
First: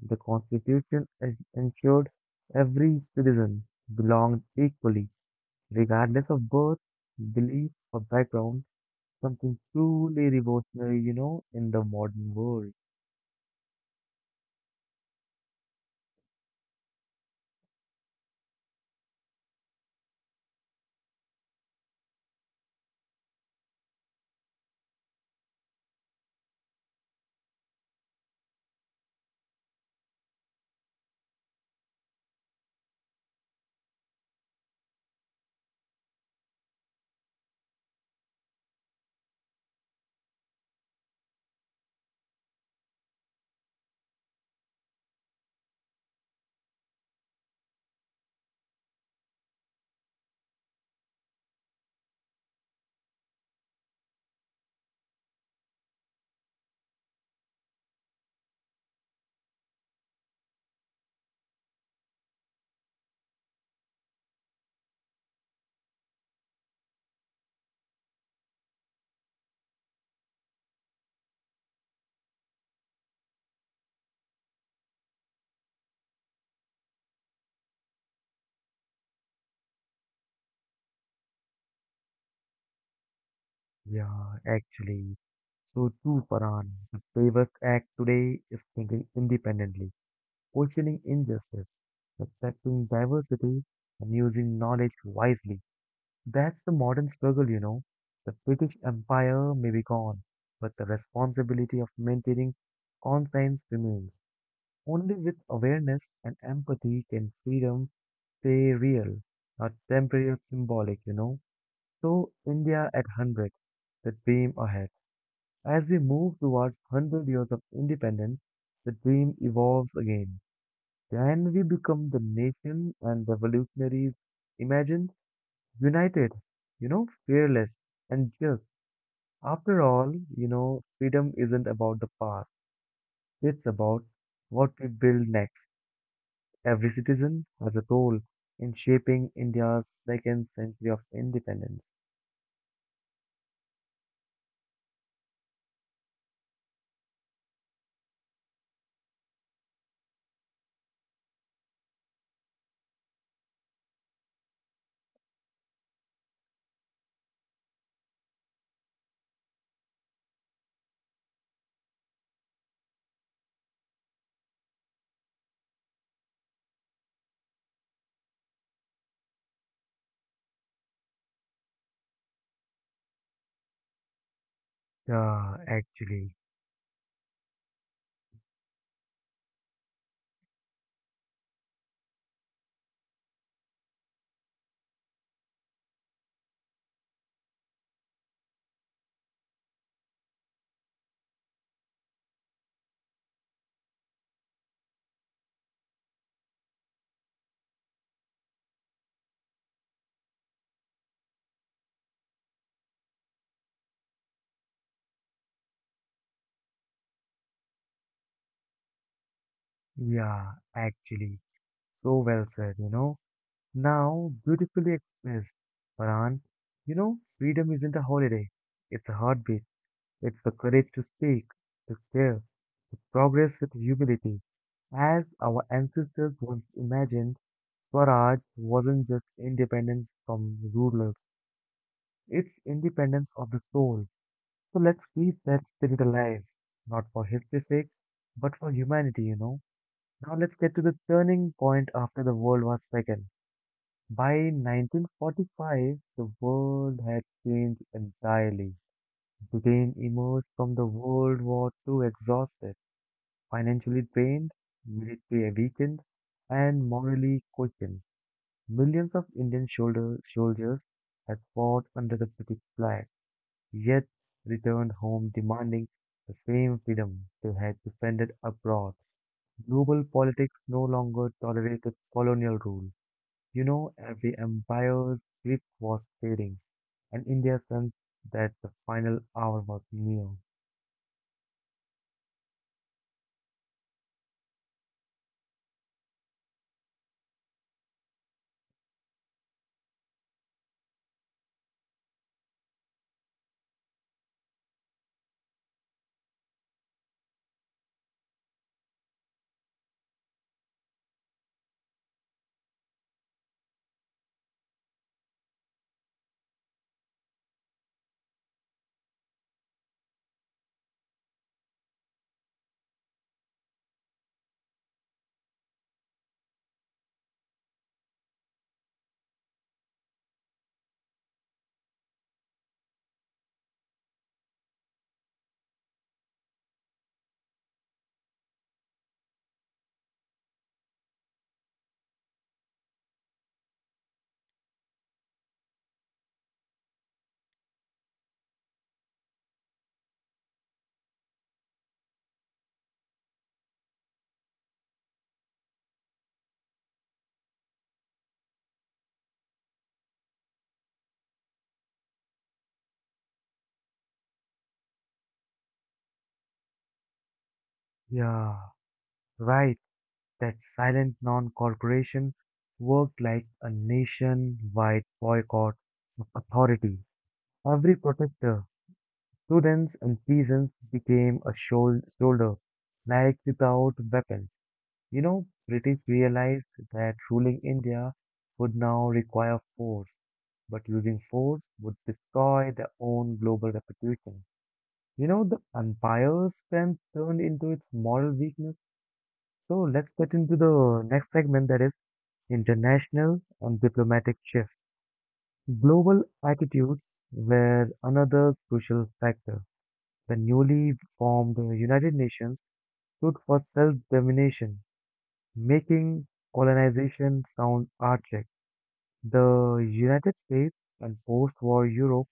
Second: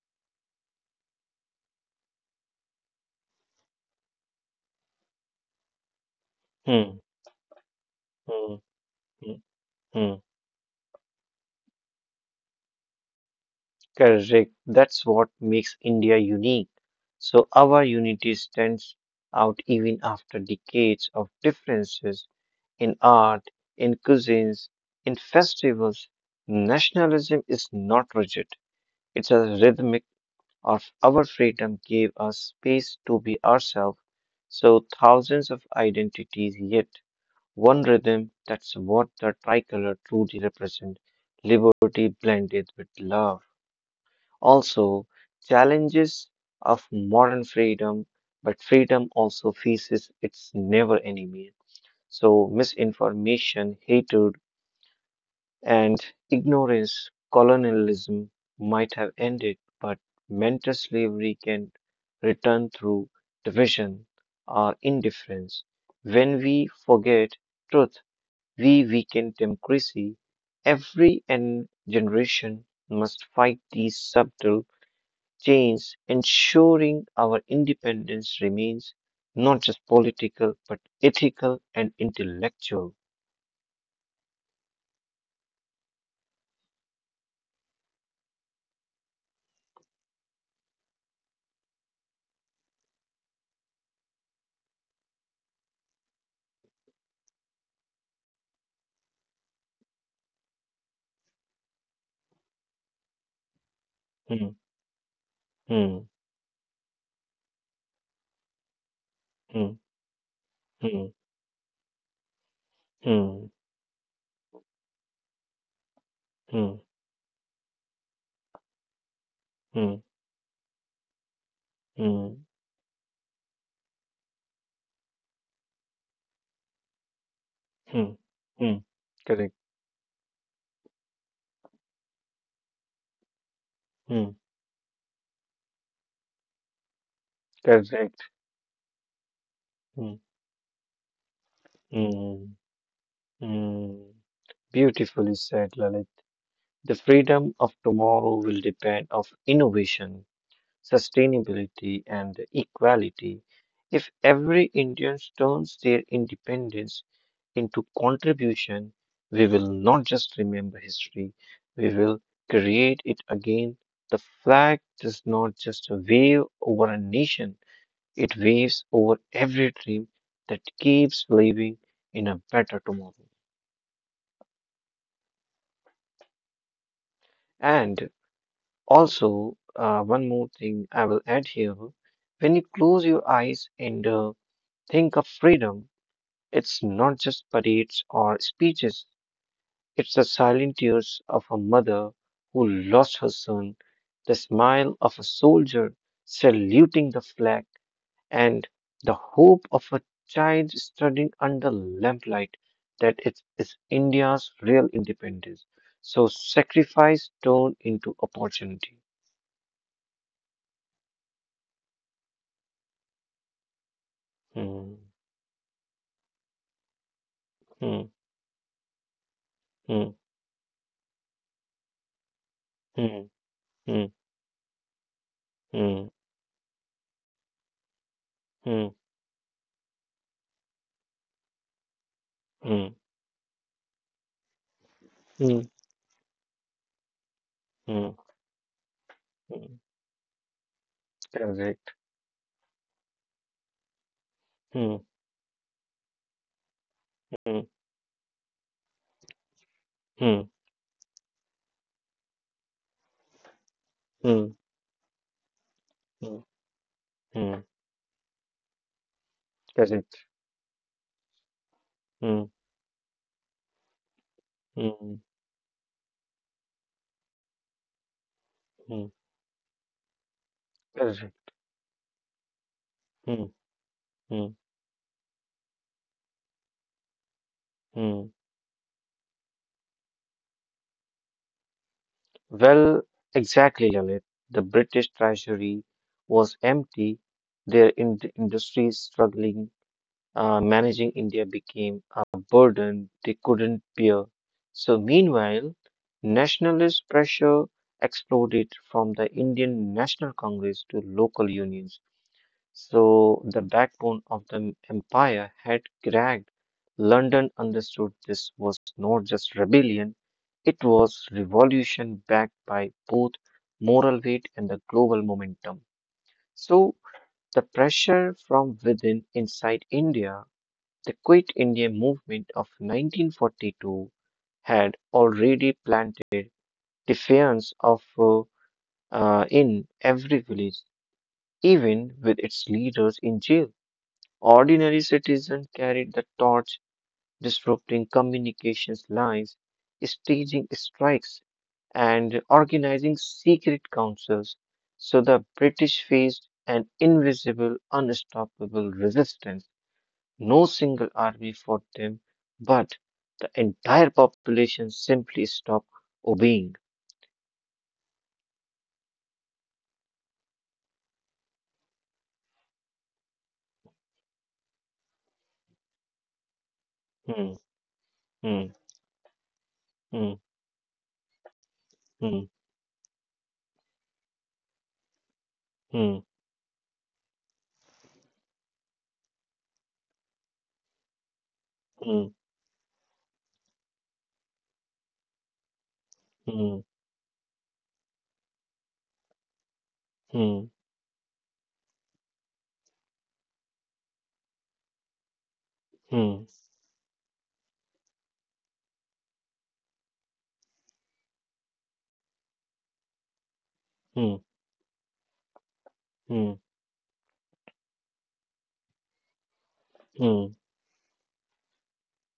S1: The constitution ensured every citizen belonged equally, regardless of birth,
S2: hmm,
S1: belief, or
S2: hmm,
S1: background.
S2: hmm,
S1: Something
S2: hmm.
S1: truly revolutionary, in the modern world.
S2: Correct. That's what makes India unique. So our unity stands out even after decades of differences, in art, in cuisines, in festivals. Nationalism is not rigid, it's a rhythmic of our freedom gave us space to be ourselves. So thousands of identities, yet one rhythm that's what the tricolor truly represents liberty blended with love. Also, challenges of modern freedom, but freedom also faces its never enemy. So misinformation, hatred, and ignorance colonialism might have ended, but mental slavery can return through division or indifference. When we forget truth, we weaken democracy. Every and generation must fight these subtle chains, ensuring our independence remains not just political but ethical and intellectual.
S1: Yeah, actually. So too, Farhan, the bravest act today is thinking independently, questioning injustice, respecting diversity, and using knowledge wisely. That's the modern struggle. The British Empire may be gone, but the responsibility of maintaining conscience remains.
S2: Hmm,
S1: Only with
S2: hmm,
S1: awareness and empathy can freedom stay real,
S2: hmm,
S1: not temporary or symbolic,
S2: hmm,
S1: you know. So India at
S2: hmm,
S1: 100, the dream ahead. As we move towards
S2: hmm.
S1: 100 years of independence, the dream
S2: Mm,
S1: evolves again. Can we become the
S2: mm,
S1: nation and revolutionaries imagined? United, fearless
S2: mm,
S1: and just.
S2: mm. Correct.
S1: After all, freedom isn't about the past. It's about
S2: Mm,
S1: what we build next. Every citizen has a
S2: correct.
S1: role in shaping India's
S2: Mm,
S1: second century of independence.
S2: mm, mm. Beautifully said, Lalit. The freedom of tomorrow will depend of innovation, sustainability, and equality. If every Indian turns their independence into contribution, we will not just remember history, we will create it again. The flag does not just wave over a nation. It waves over every dream that keeps believing in a better tomorrow.
S1: Yeah, actually.
S2: And also, one more thing I will add here. When you close your eyes and think of freedom, it's not just parades or speeches, it's the silent tears of a mother who lost her son, the smile of a soldier saluting the flag, and the hope of a child studying under lamplight that it is India's real independence. So sacrifice turned into opportunity.
S1: Yeah, actually, so well said, Now, beautifully
S2: Hmm,
S1: expressed, Farhan. Freedom isn't a
S2: hmm,
S1: holiday, it's a heartbeat,
S2: hmm,
S1: it's the courage to speak, to share, to
S2: hmm,
S1: progress with
S2: hmm,
S1: humility. As our
S2: hmm,
S1: ancestors once imagined, Swaraj
S2: hmm,
S1: wasn't just independence from rulers, it's
S2: hmm,
S1: independence of the soul. So let's keep
S2: hmm,
S1: that spirit alive, not for history's sake,
S2: hmm,
S1: but for humanity.
S2: hmm.
S1: Now let's get to the turning
S2: Correct.
S1: point after the World War II. By
S2: Hmm,
S1: 1945, the world had
S2: hmm,
S1: changed entirely. Britain
S2: hmm,
S1: emerged from the World War II exhausted, financially
S2: hmm,
S1: drained, military weakened,
S2: hmm,
S1: and morally
S2: hmm.
S1: questioned. Millions of
S2: Correct.
S1: soldiers had fought under the
S2: Hmm,
S1: British flag, yet returned
S2: hmm,
S1: home demanding the same freedom they had defended abroad.
S2: hmm.
S1: Global politics no longer
S2: Correct.
S1: tolerated colonial rule.
S2: Hmm,
S1: You know, every
S2: hmm,
S1: empire's grip was fading, and India sensed
S2: hmm.
S1: that the final hour was near.
S2: Well, exactly, Lalit. The British treasury was empty, their in industries struggling, managing India became a burden they couldn't bear. So, meanwhile, nationalist pressure exploded from the Indian National Congress to local unions. So the backbone of the empire had cracked. London understood this was not just rebellion, it was revolution backed by both moral weight and the global momentum. So the pressure from within inside India, the Quit India movement of 1942 had already planted defiance of in every village, even with its leaders in jail. Ordinary citizens carried the torch, disrupting communications lines, staging strikes, and organizing secret councils. So the British faced an invisible, unstoppable resistance. No single army fought them, but the entire population simply stopped obeying.
S1: Yeah, right, that silent non cooperation worked like a nation-wide boycott of authority.
S2: Hmm,
S1: Every
S2: hmm,
S1: protester, students and
S2: hmm,
S1: peasants became a
S2: hmm,
S1: shoulder, like without weapons. You know, British
S2: hmm,
S1: realized that ruling India would now require force, but using force would
S2: hmm,
S1: destroy their own global reputation. You know, the empire's
S2: hmm,
S1: strength turned into its moral weakness. So let's get into
S2: hmm,
S1: the next segment, that is international and diplomatic shift. Global
S2: hmm,
S1: attitudes were another crucial factor. The newly formed United Nations stood for
S2: hmm,
S1: self-determination, making
S2: hmm,
S1: colonization sound archaic. The United
S2: hmm,
S1: States and post-war Europe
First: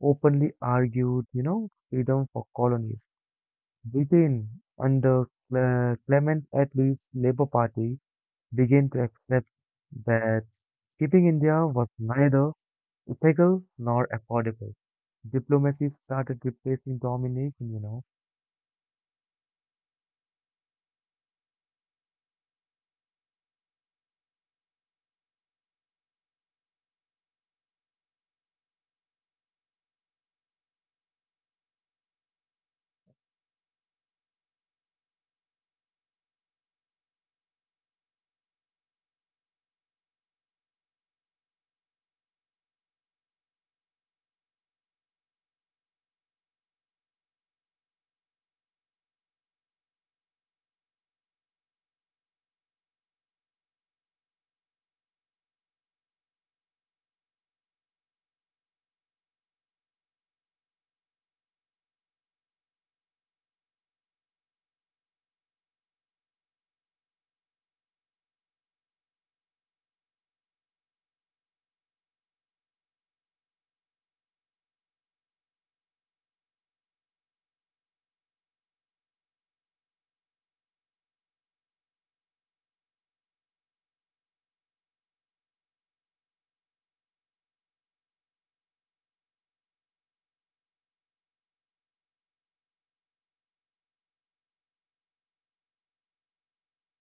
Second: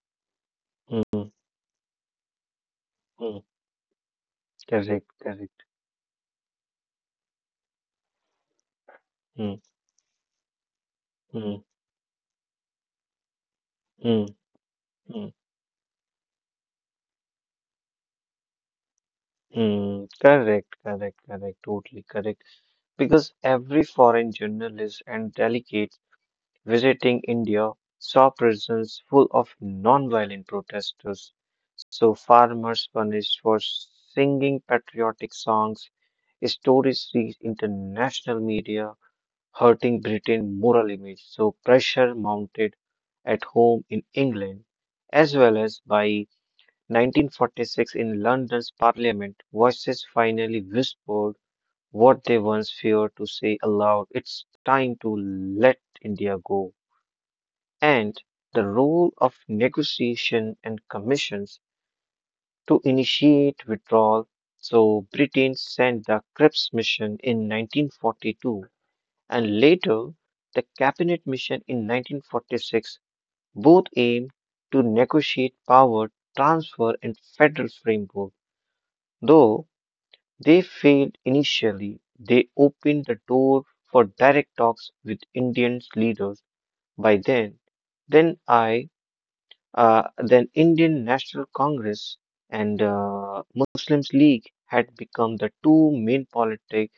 S1: openly argued,
S2: hmm,
S1: you know, freedom for colonies.
S2: hmm.
S1: Britain,
S2: Correct,
S1: under
S2: correct.
S1: Clement Attlee's Labour Party, began to accept
S2: Mm,
S1: that keeping India
S2: mm,
S1: was neither ethical nor
S2: mm,
S1: affordable.
S2: mm,
S1: Diplomacy started replacing domination.
S2: mm. Correct, correct, correct. Totally correct. Because every foreign journalist and delegate visiting India saw prisons full of non-violent protesters. So farmers punished for singing patriotic songs. Stories reached international media, hurting Britain's moral image. So pressure mounted at home in England as well as by 1946 in London's Parliament, voices finally whispered what they once feared to say aloud. It's time to let India go. And the role of negotiation and commissions to initiate withdrawal. So Britain sent the Cripps mission in 1942 and later the Cabinet mission in 1946, both aimed to negotiate power transfer and federal framework. Though they failed initially. They opened the door for direct talks with Indian leaders by then. Then I, then Indian National Congress and Muslims League had become the two main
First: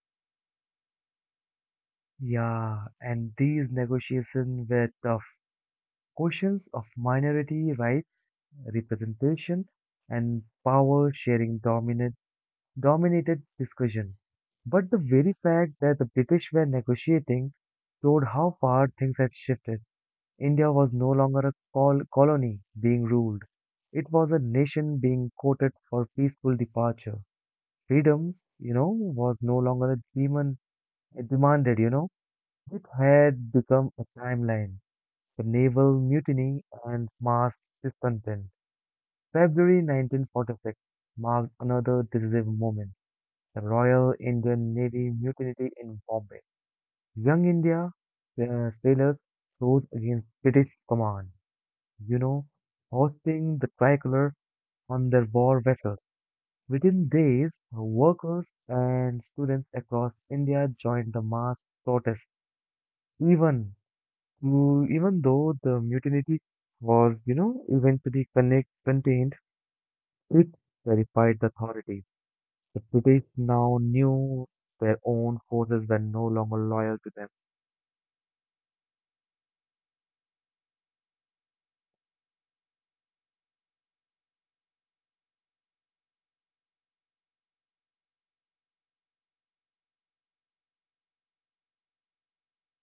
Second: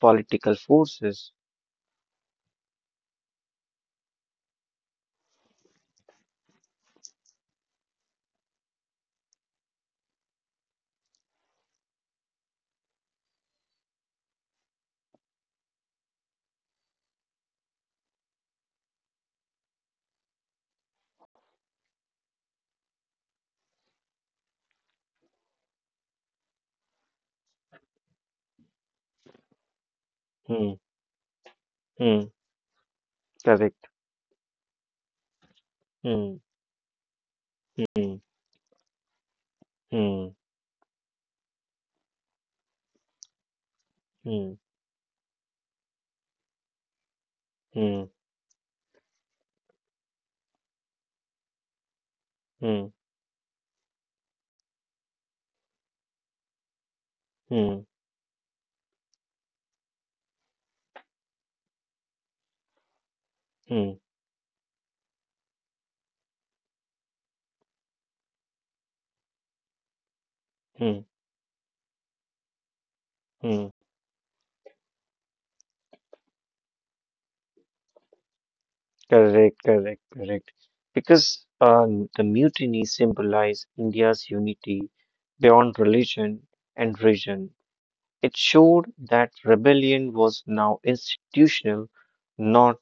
S2: political forces.
S1: Yeah, and these negotiations were tough. Questions of minority rights, representation, and power dominated discussion. But the very fact that the British were negotiating showed how far things had shifted. India was no longer a colony being ruled. It was a nation being courted for peaceful departure. Freedoms, you know, was no longer a demon
S2: Hmm,
S1: demanded.
S2: hmm,
S1: It had
S2: correct.
S1: become a timeline, the naval
S2: Hmm,
S1: mutiny and mass
S2: hmm,
S1: discontent. February
S2: hmm,
S1: 1946 marked another decisive moment. The Royal
S2: hmm,
S1: Indian Navy mutinied in Bombay. Young India
S2: hmm,
S1: sailors rose against British command, you know,
S2: hmm,
S1: hoisting the tricolor on their war vessels. Within days,
S2: hmm,
S1: workers and students across India joined the mass protest. Even
S2: hmm,
S1: even though the mutiny was, you know, contained, it
S2: hmm.
S1: terrified the authorities. The British
S2: Hmm.
S1: now knew their own forces were no longer loyal to them.
S2: Correct, correct, correct. Because the mutiny symbolized India's unity beyond religion and region. It showed that rebellion was now institutional, not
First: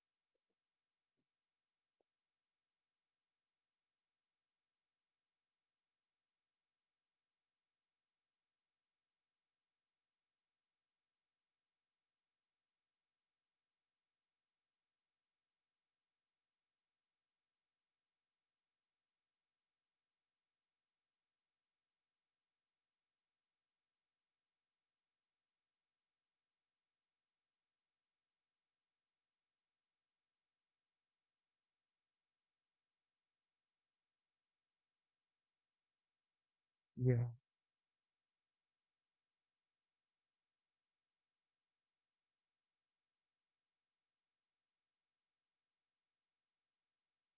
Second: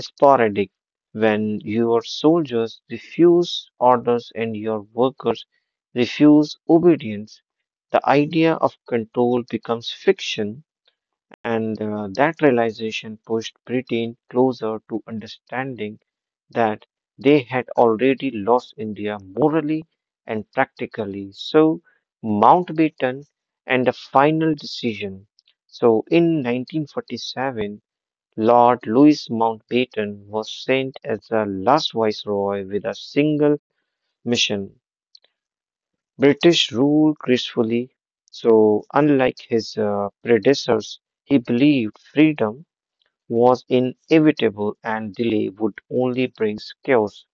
S2: sporadic. When your soldiers refuse orders and your workers refuse obedience, the idea of control becomes fiction and that realization pushed Britain closer to understanding that they had already lost India morally and practically. So, Mountbatten and the final decision. So, in 1947, Lord Louis Mountbatten was sent as the last viceroy with a single mission. British rule
S1: Yeah.
S2: gracefully, so unlike his predecessors, he believed freedom was inevitable and delay would only bring chaos.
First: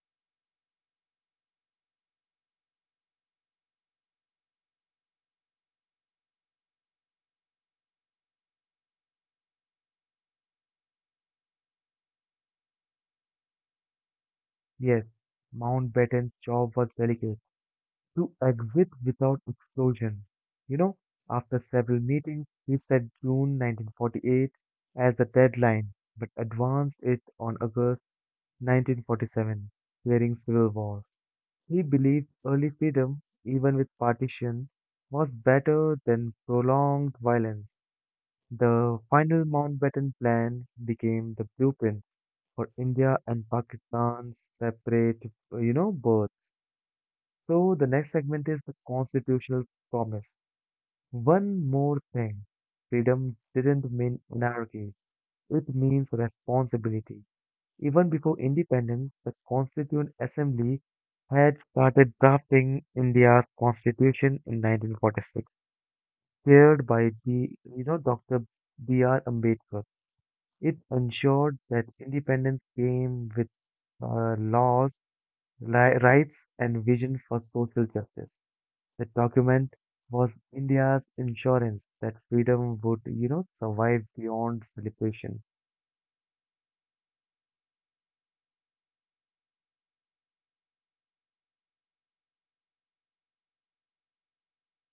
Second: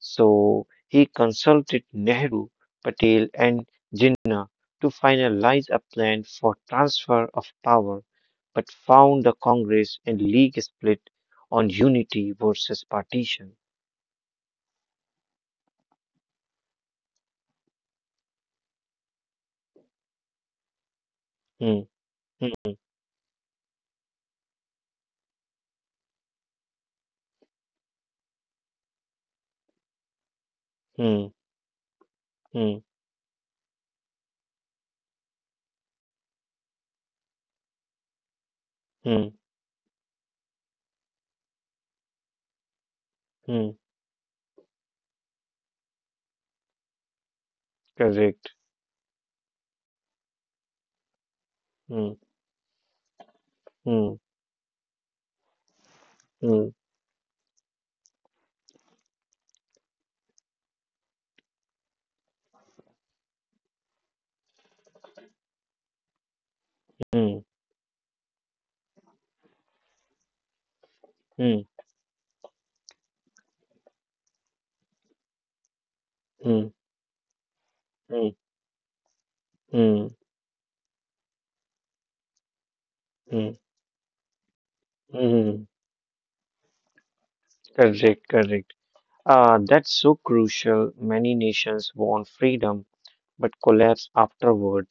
S2: So he consulted Nehru, Patel, and Jinnah to finalize a plan for transfer of power, but found the Congress and League split on unity versus partition.
S1: Yes, Mountbatten's job was delicate, to exit without explosion. You know, after
S2: Hmm,
S1: several meetings,
S2: hmm,
S1: he set June 1948 as the deadline, but advanced it on August 1947, clearing civil war.
S2: hmm,
S1: He believed
S2: hmm,
S1: early freedom, even with partition, was better than prolonged violence. The
S2: hmm,
S1: final Mountbatten Plan became the blueprint for India and
S2: hmm,
S1: Pakistan's separate, birth. So the next
S2: correct.
S1: segment is the constitutional promise. One more
S2: Hmm,
S1: thing. Freedom didn't
S2: hmm,
S1: mean anarchy. It means
S2: hmm,
S1: responsibility. Even before independence, the Constituent Assembly had started drafting India's constitution in 1946, chaired by
S2: hmm,
S1: Dr. B.R. Ambedkar. It ensured
S2: hmm,
S1: that independence came with laws, rights,
S2: hmm,
S1: and vision for social
S2: hmm,
S1: justice. The document
S2: hmm,
S1: was India's insurance that freedom would
S2: hmm,
S1: survive beyond celebration.
S2: hmm, hmm, correct, correct. Ah, that's so crucial. Many nations want freedom but collapse afterward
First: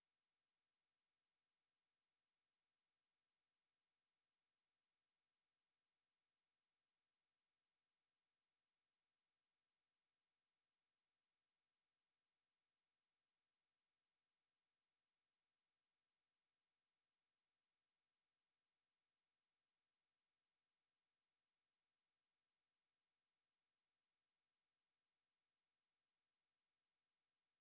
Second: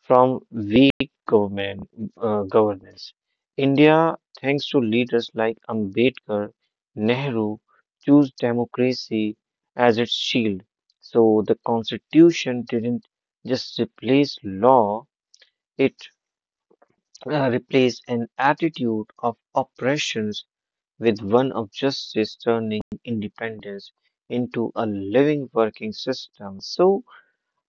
S2: from weak government governance. India, thanks to leaders like Ambedkar, Nehru, chose democracy as its shield. So the constitution didn't just replace law; it replaced an attitude of oppression with one of justice turning independence into a living working system. So,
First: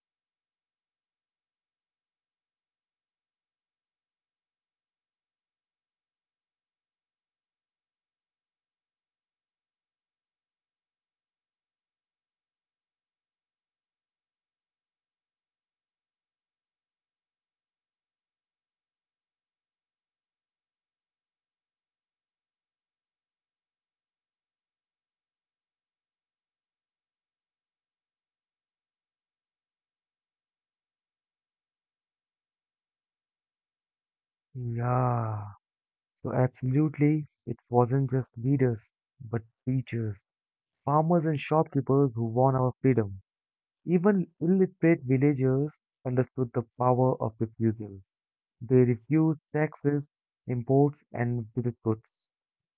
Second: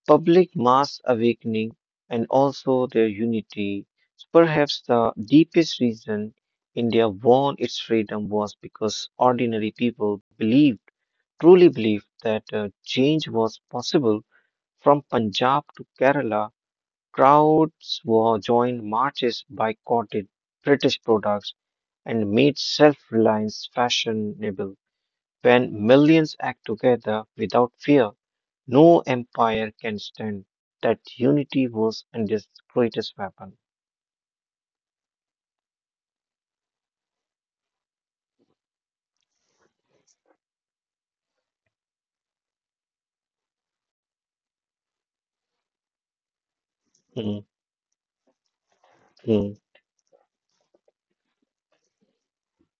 S2: public mass awakening and also their unity is perhaps the deepest reason India won its freedom was because ordinary people believed, truly believed that change was possible from Punjab to Kerala. Crowds were joined marches boycotted British products and made self-reliance fashionable. When millions act together without fear, no empire can stand. That unity was India's greatest weapon.
S1: Yeah. So absolutely, it wasn't just leaders, but teachers, farmers and shopkeepers who won our freedom. Even illiterate villagers understood the power of
S2: Hmm,
S1: refusal. They refused
S2: hmm,
S1: taxes, imports and british goods.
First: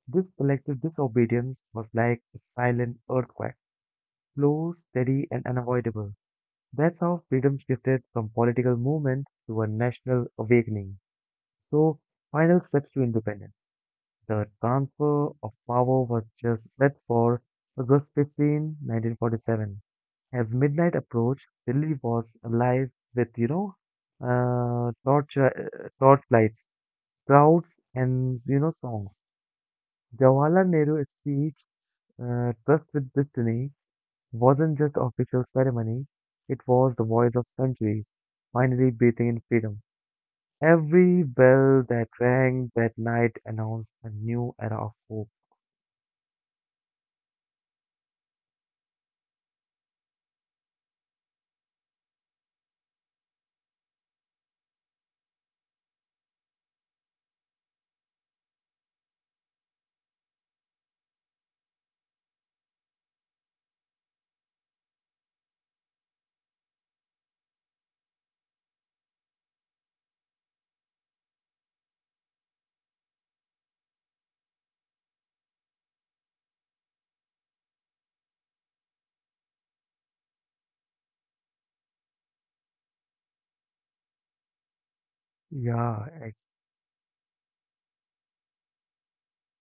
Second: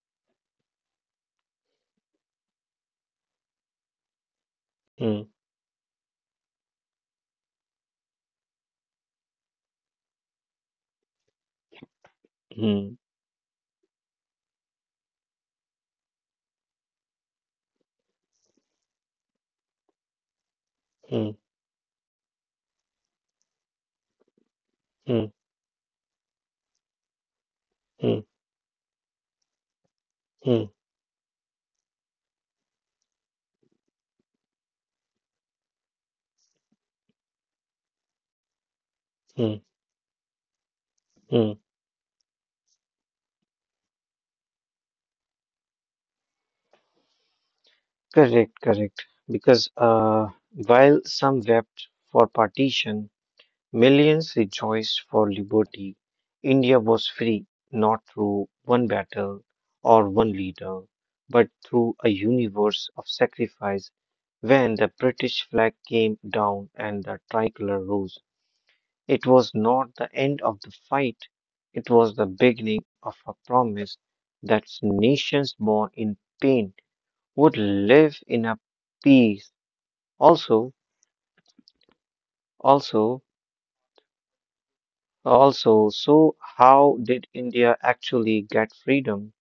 S1: This collective disobedience was like a silent earthquake, slow, steady
S2: hmm,
S1: and unavoidable. That's how freedom shifted from political movement to a national awakening. So, final steps
S2: hmm,
S1: to independence. The transfer of power was just set for August 15, 1947. As midnight
S2: hmm,
S1: approached, Delhi was alive withuh,
S2: hmm,
S1: torch, uh, torchlights, crowds,
S2: hmm,
S1: and songs. Jawaharlal
S2: hmm,
S1: Nehru's speech, Trust with Destiny, wasn't just official ceremony, it was the voice of centuries, finally breathing in
S2: hmm,
S1: freedom. Every
S2: hmm.
S1: bell that rang that night announced a new era of hope.
S2: Correct, correct. Because while some wept for partition, millions rejoiced for liberty. India was free not through one battle or one leader, but through a universe of sacrifice. When the British flag came down and the tricolor rose, it was not the end of the fight, it was the beginning of a promise that nations born in pain would live in a peace. Also, also,
S1: Yeah,
S2: Also,
S1: ac-
S2: so how did India actually get freedom?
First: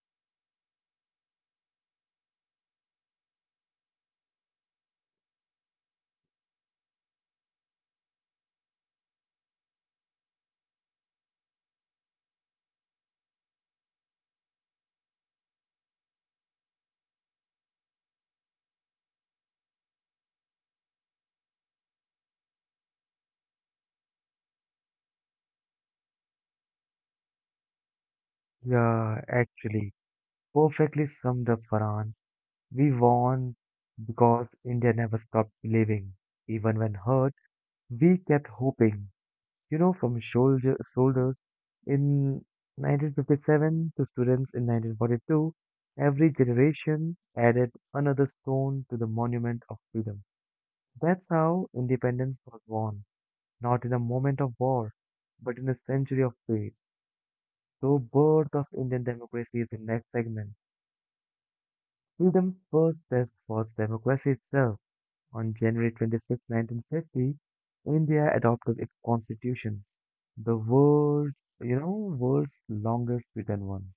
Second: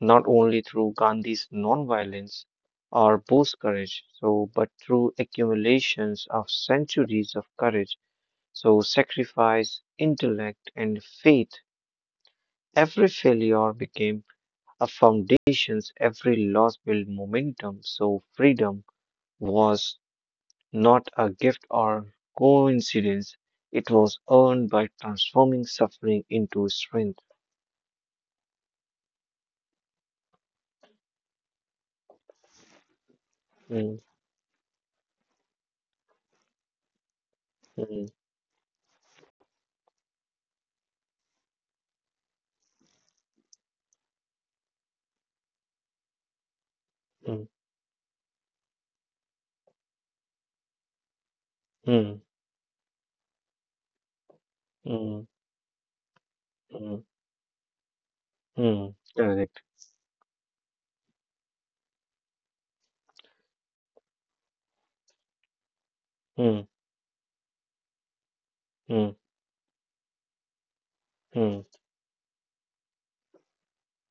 S2: Not only through Gandhi's nonviolence or Bose courage, so but through accumulations of centuries of courage, so sacrifice, intellect, and faith. Every failure became a foundation, every loss built momentum. So freedom was not a gift or coincidence. It was earned by transforming suffering into strength.
S1: yeah, actually, perfectly summed up, Farhan. We won
S2: Mm.
S1: because India never stopped believing. Even when hurt,
S2: Mm,
S1: we kept hoping. You know, from soldiers in 1957 to students in 1942, every generation
S2: mm,
S1: added another stone to the monument of freedom. That's how
S2: mm,
S1: independence was won, not in a moment of war,
S2: mm,
S1: but in a century of faith.
S2: mm,
S1: So, birth of
S2: mm.
S1: Indian
S2: Correct.
S1: democracy is the next segment. Freedom's first test was democracy itself. On January
S2: Mm,
S1: 26, 1950, India adopted its
S2: mm,
S1: constitution, the
S2: mm,
S1: world's longest written one.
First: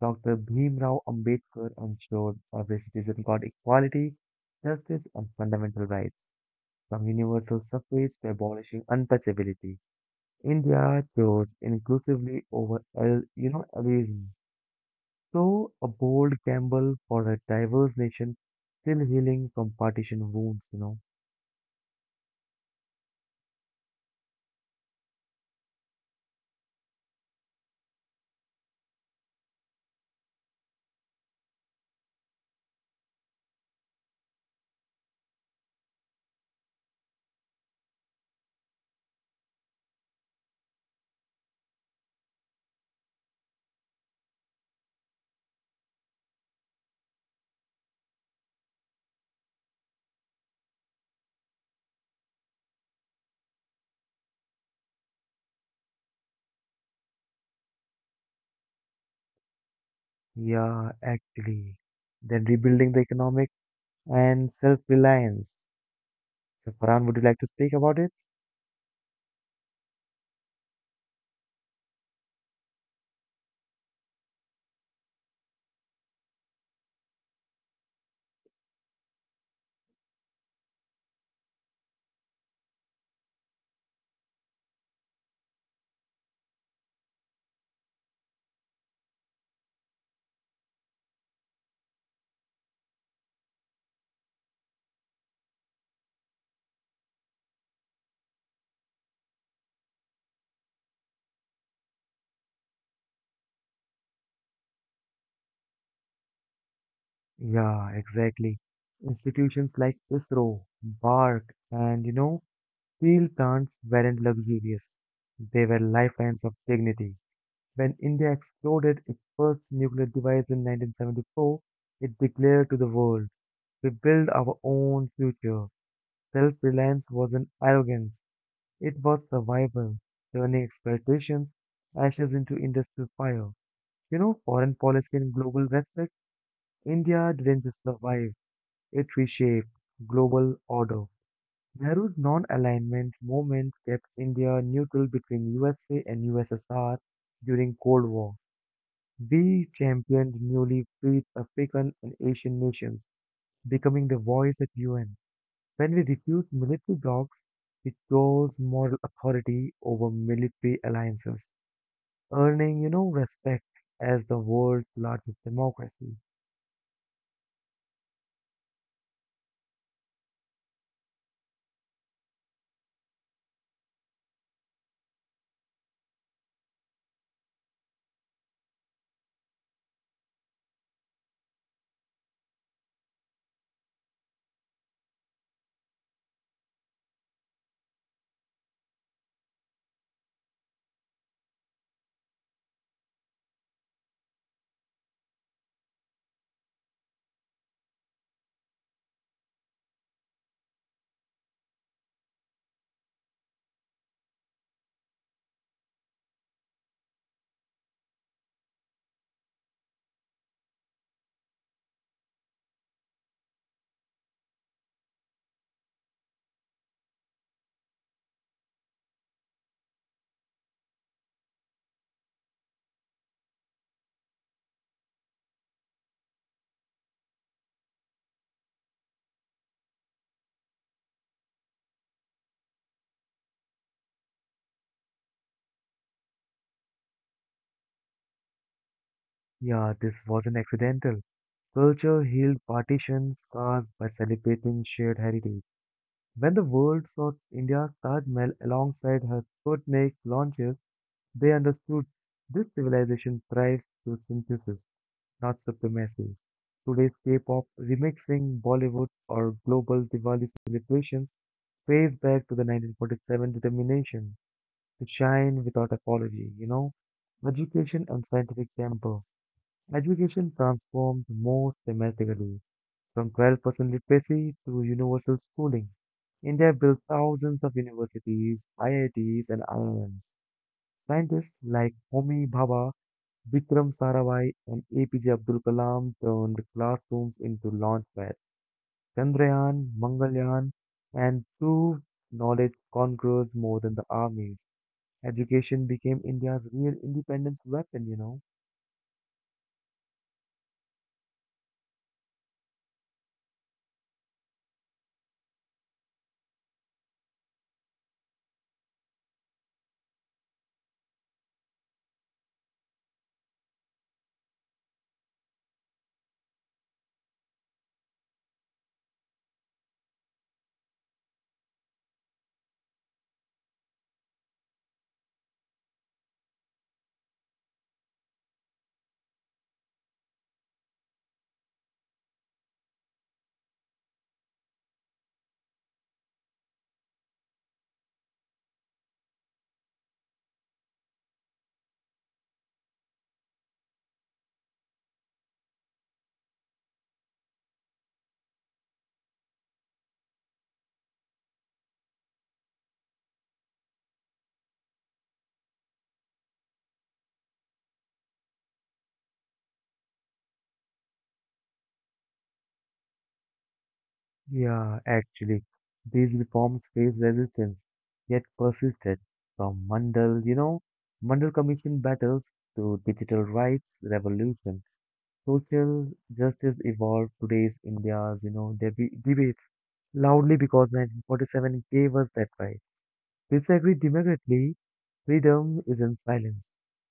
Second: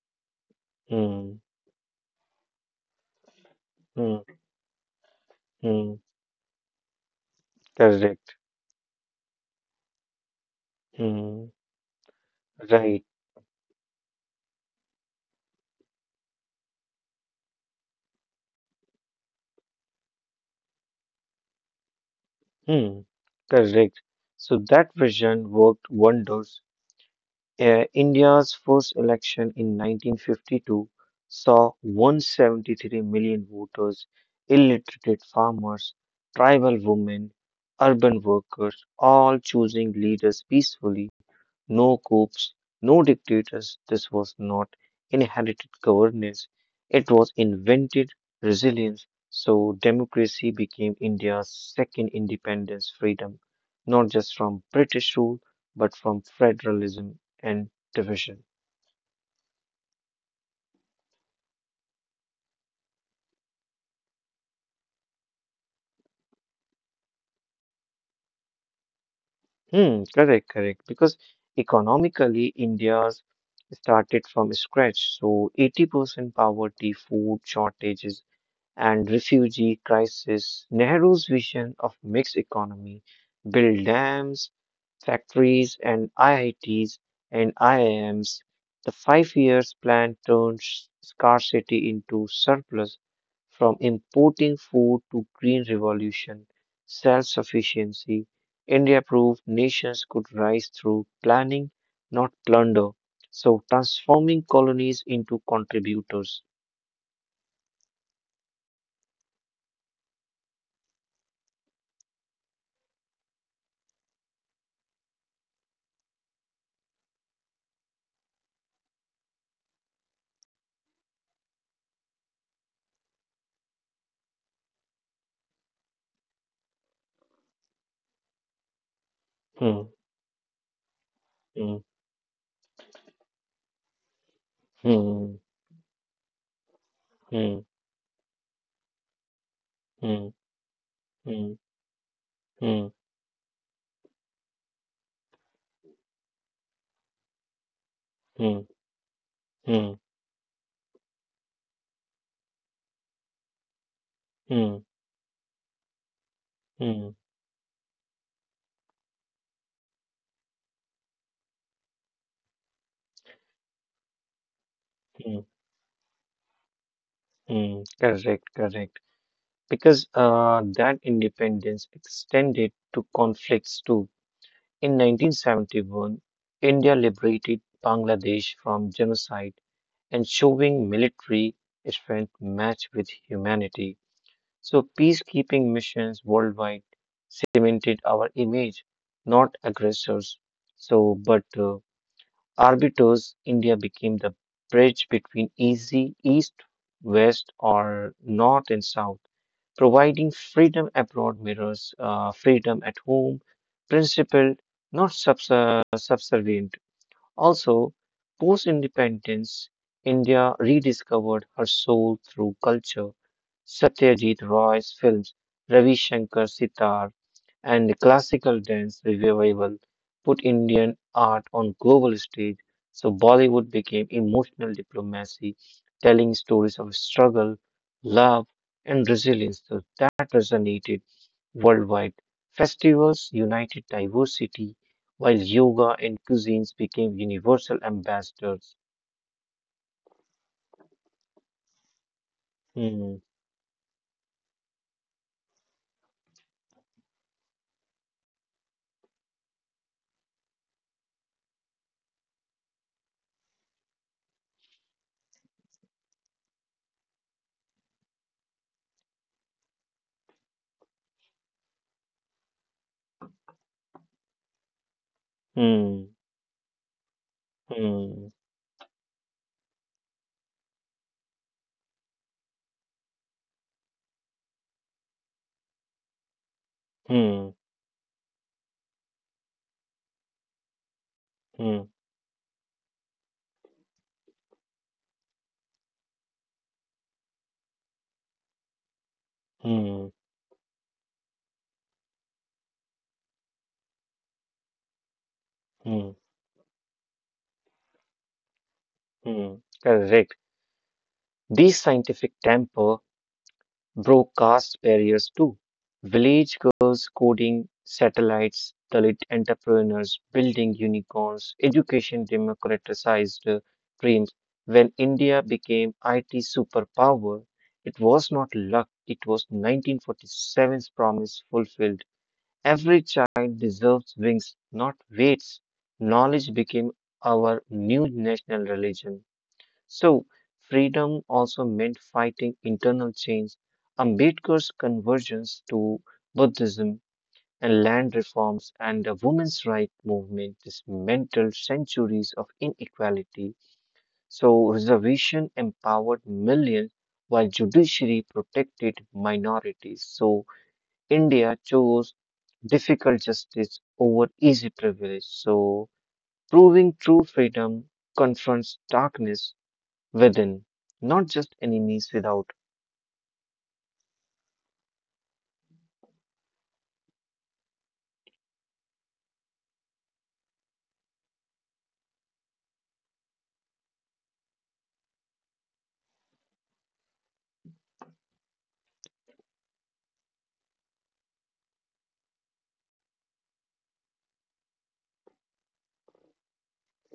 S1: Dr. Bhimrao
S2: mm,
S1: Ambedkar ensured every citizen got equality,
S2: mm,
S1: justice, and fundamental
S2: mm.
S1: rights, from universal suffrage to
S2: Correct.
S1: abolishing untouchability. India chose
S2: Mm,
S1: inclusively over
S2: right.
S1: elitism. So, a bold gamble for a diverse nation still healing from partition wounds.
S2: Mm, correct. So that vision worked wonders. India's first election in 1952 saw 173 million voters, illiterate farmers, tribal women, urban workers, all choosing leaders peacefully, no coups, no dictators. This was not inherited governance, it was invented resilience. So, democracy became India's second independence freedom, not just from British rule, but from federalism and division.
S1: Yeah, actually. Then rebuilding the economic and self-reliance. So, Farhan, would you like to speak about it?
S2: Hmm, correct, correct. Because economically, India's started from scratch. So, 80% poverty, food shortages, and refugee crisis, Nehru's vision of mixed economy, build dams, factories and IITs and IIMs. The 5 years plan turned scarcity into surplus from importing food to green revolution, self-sufficiency. India proved nations could rise through planning, not plunder. So transforming colonies into contributors.
S1: Yeah, exactly. Institutions like ISRO, BARC, and steel plants weren't luxurious. They were lifelines of dignity. When India exploded its first nuclear device in 1974, it declared to the world, we build our own future. Self reliance wasn't arrogance, it was
S2: Hmm,
S1: survival, turning expectations,
S2: hmm,
S1: ashes into industrial fire. You know, foreign policy
S2: hmm.
S1: and global respect, India
S2: Mm,
S1: didn't just survive, it reshaped
S2: mm,
S1: global order.
S2: mm,
S1: Nehru's
S2: mm,
S1: non-alignment movement kept India neutral between USA and USSR during Cold War.
S2: mm,
S1: We
S2: mm,
S1: championed newly freed African and Asian nations, becoming the voice at
S2: mm,
S1: UN. When we refuse military
S2: mm,
S1: blocs, it shows moral authority over military alliances, earning respect as the world's
S2: mm,
S1: largest democracy.
S2: mm. Correct, correct. Because that independence extended to conflicts too. In 1971, India liberated Bangladesh from genocide and showing military strength matched with humanity. So peacekeeping missions worldwide cemented our image, not aggressors. So, but Arbitos, India became the bridge between easy east, west, or north and south, providing freedom abroad mirrors freedom at home, principled, not subservient. Also, post independence, India rediscovered her soul through culture. Satyajit Roy's films, Ravi Shankar Sitar, and classical dance revival put Indian art on global stage, so Bollywood became emotional diplomacy, telling stories of struggle, love, and resilience. So that resonated worldwide. Festivals united diversity, while yoga and cuisines became universal ambassadors.
S1: Yeah, this wasn't accidental. Culture healed
S2: Hmm,
S1: partition scars by celebrating shared heritage. When the world saw India's Taj Mahal alongside her Sputnik launches, they understood this civilization thrives through synthesis, not supremacy. Today's K-pop remixing Bollywood or global Diwali celebrations trace back to the 1947 determination to shine without
S2: hmm,
S1: apology. Education and
S2: hmm,
S1: scientific temper. Education transformed more systematically from 12% literacy to universal schooling. India built thousands
S2: hmm,
S1: of universities, IITs, and IIMs. Scientists
S2: hmm,
S1: like Homi Bhabha, Vikram Sarabhai and APJ Abdul Kalam turned classrooms into launchpads. Chandrayaan,
S2: hmm,
S1: Mangalyaan, and true knowledge conquers more than the armies. Education
S2: hmm,
S1: became India's real independence weapon.
S2: hmm. Correct. These scientific temper broke caste barriers too. Village girls coding satellites, Dalit entrepreneurs building unicorns, education democratized dreams. When India became IT superpower, it was not luck, it was 1947's promise fulfilled. Every child deserves wings, not weights. Knowledge became our new national religion. So, freedom also meant fighting internal change. Ambedkar's convergence to Buddhism and land reforms and the women's rights movement dismantled centuries of inequality. So, reservation empowered millions while judiciary protected minorities. So, India chose difficult justice over easy privilege. So, proving true freedom confronts darkness within, not just enemies without.
S1: Yeah, actually, these reforms faced resistance, yet persisted. From Mandal Mandal Commission battles to digital rights revolution. Social justice evolved today's India's, you know, debi debates loudly because 1947 gave us that right. Disagree democratically, freedom is in silence.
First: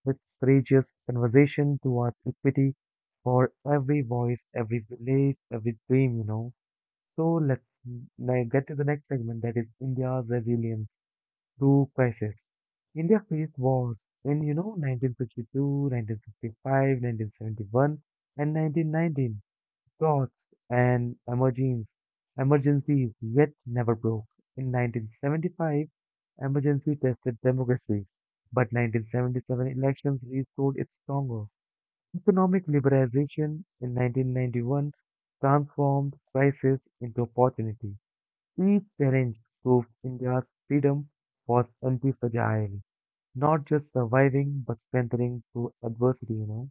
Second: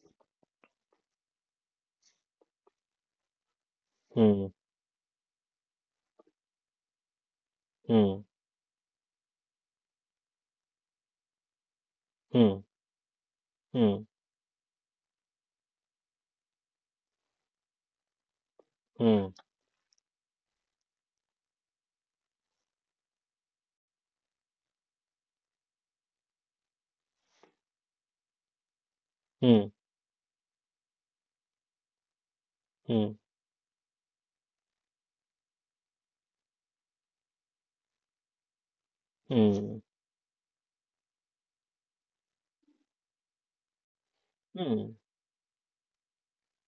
S1: With courageous conversation towards equity for every voice,
S2: Hmm,
S1: every village, every dream. So let's
S2: hmm,
S1: now get to the next segment, that is India's resilience through crisis.
S2: hmm,
S1: India faced wars
S2: hmm,
S1: in 1952, 1955, 1971, and
S2: hmm,
S1: 1919. Droughts and emergencies yet never broke. In 1975, emergency tested democracy, but 1977
S2: hmm,
S1: elections restored its stronger. Economic
S2: hmm,
S1: liberalization in 1991 transformed crisis into opportunity. Each challenge
S2: hmm,
S1: proved India's freedom was anti-fragile, not just surviving but
S2: hmm.
S1: strengthening through adversity.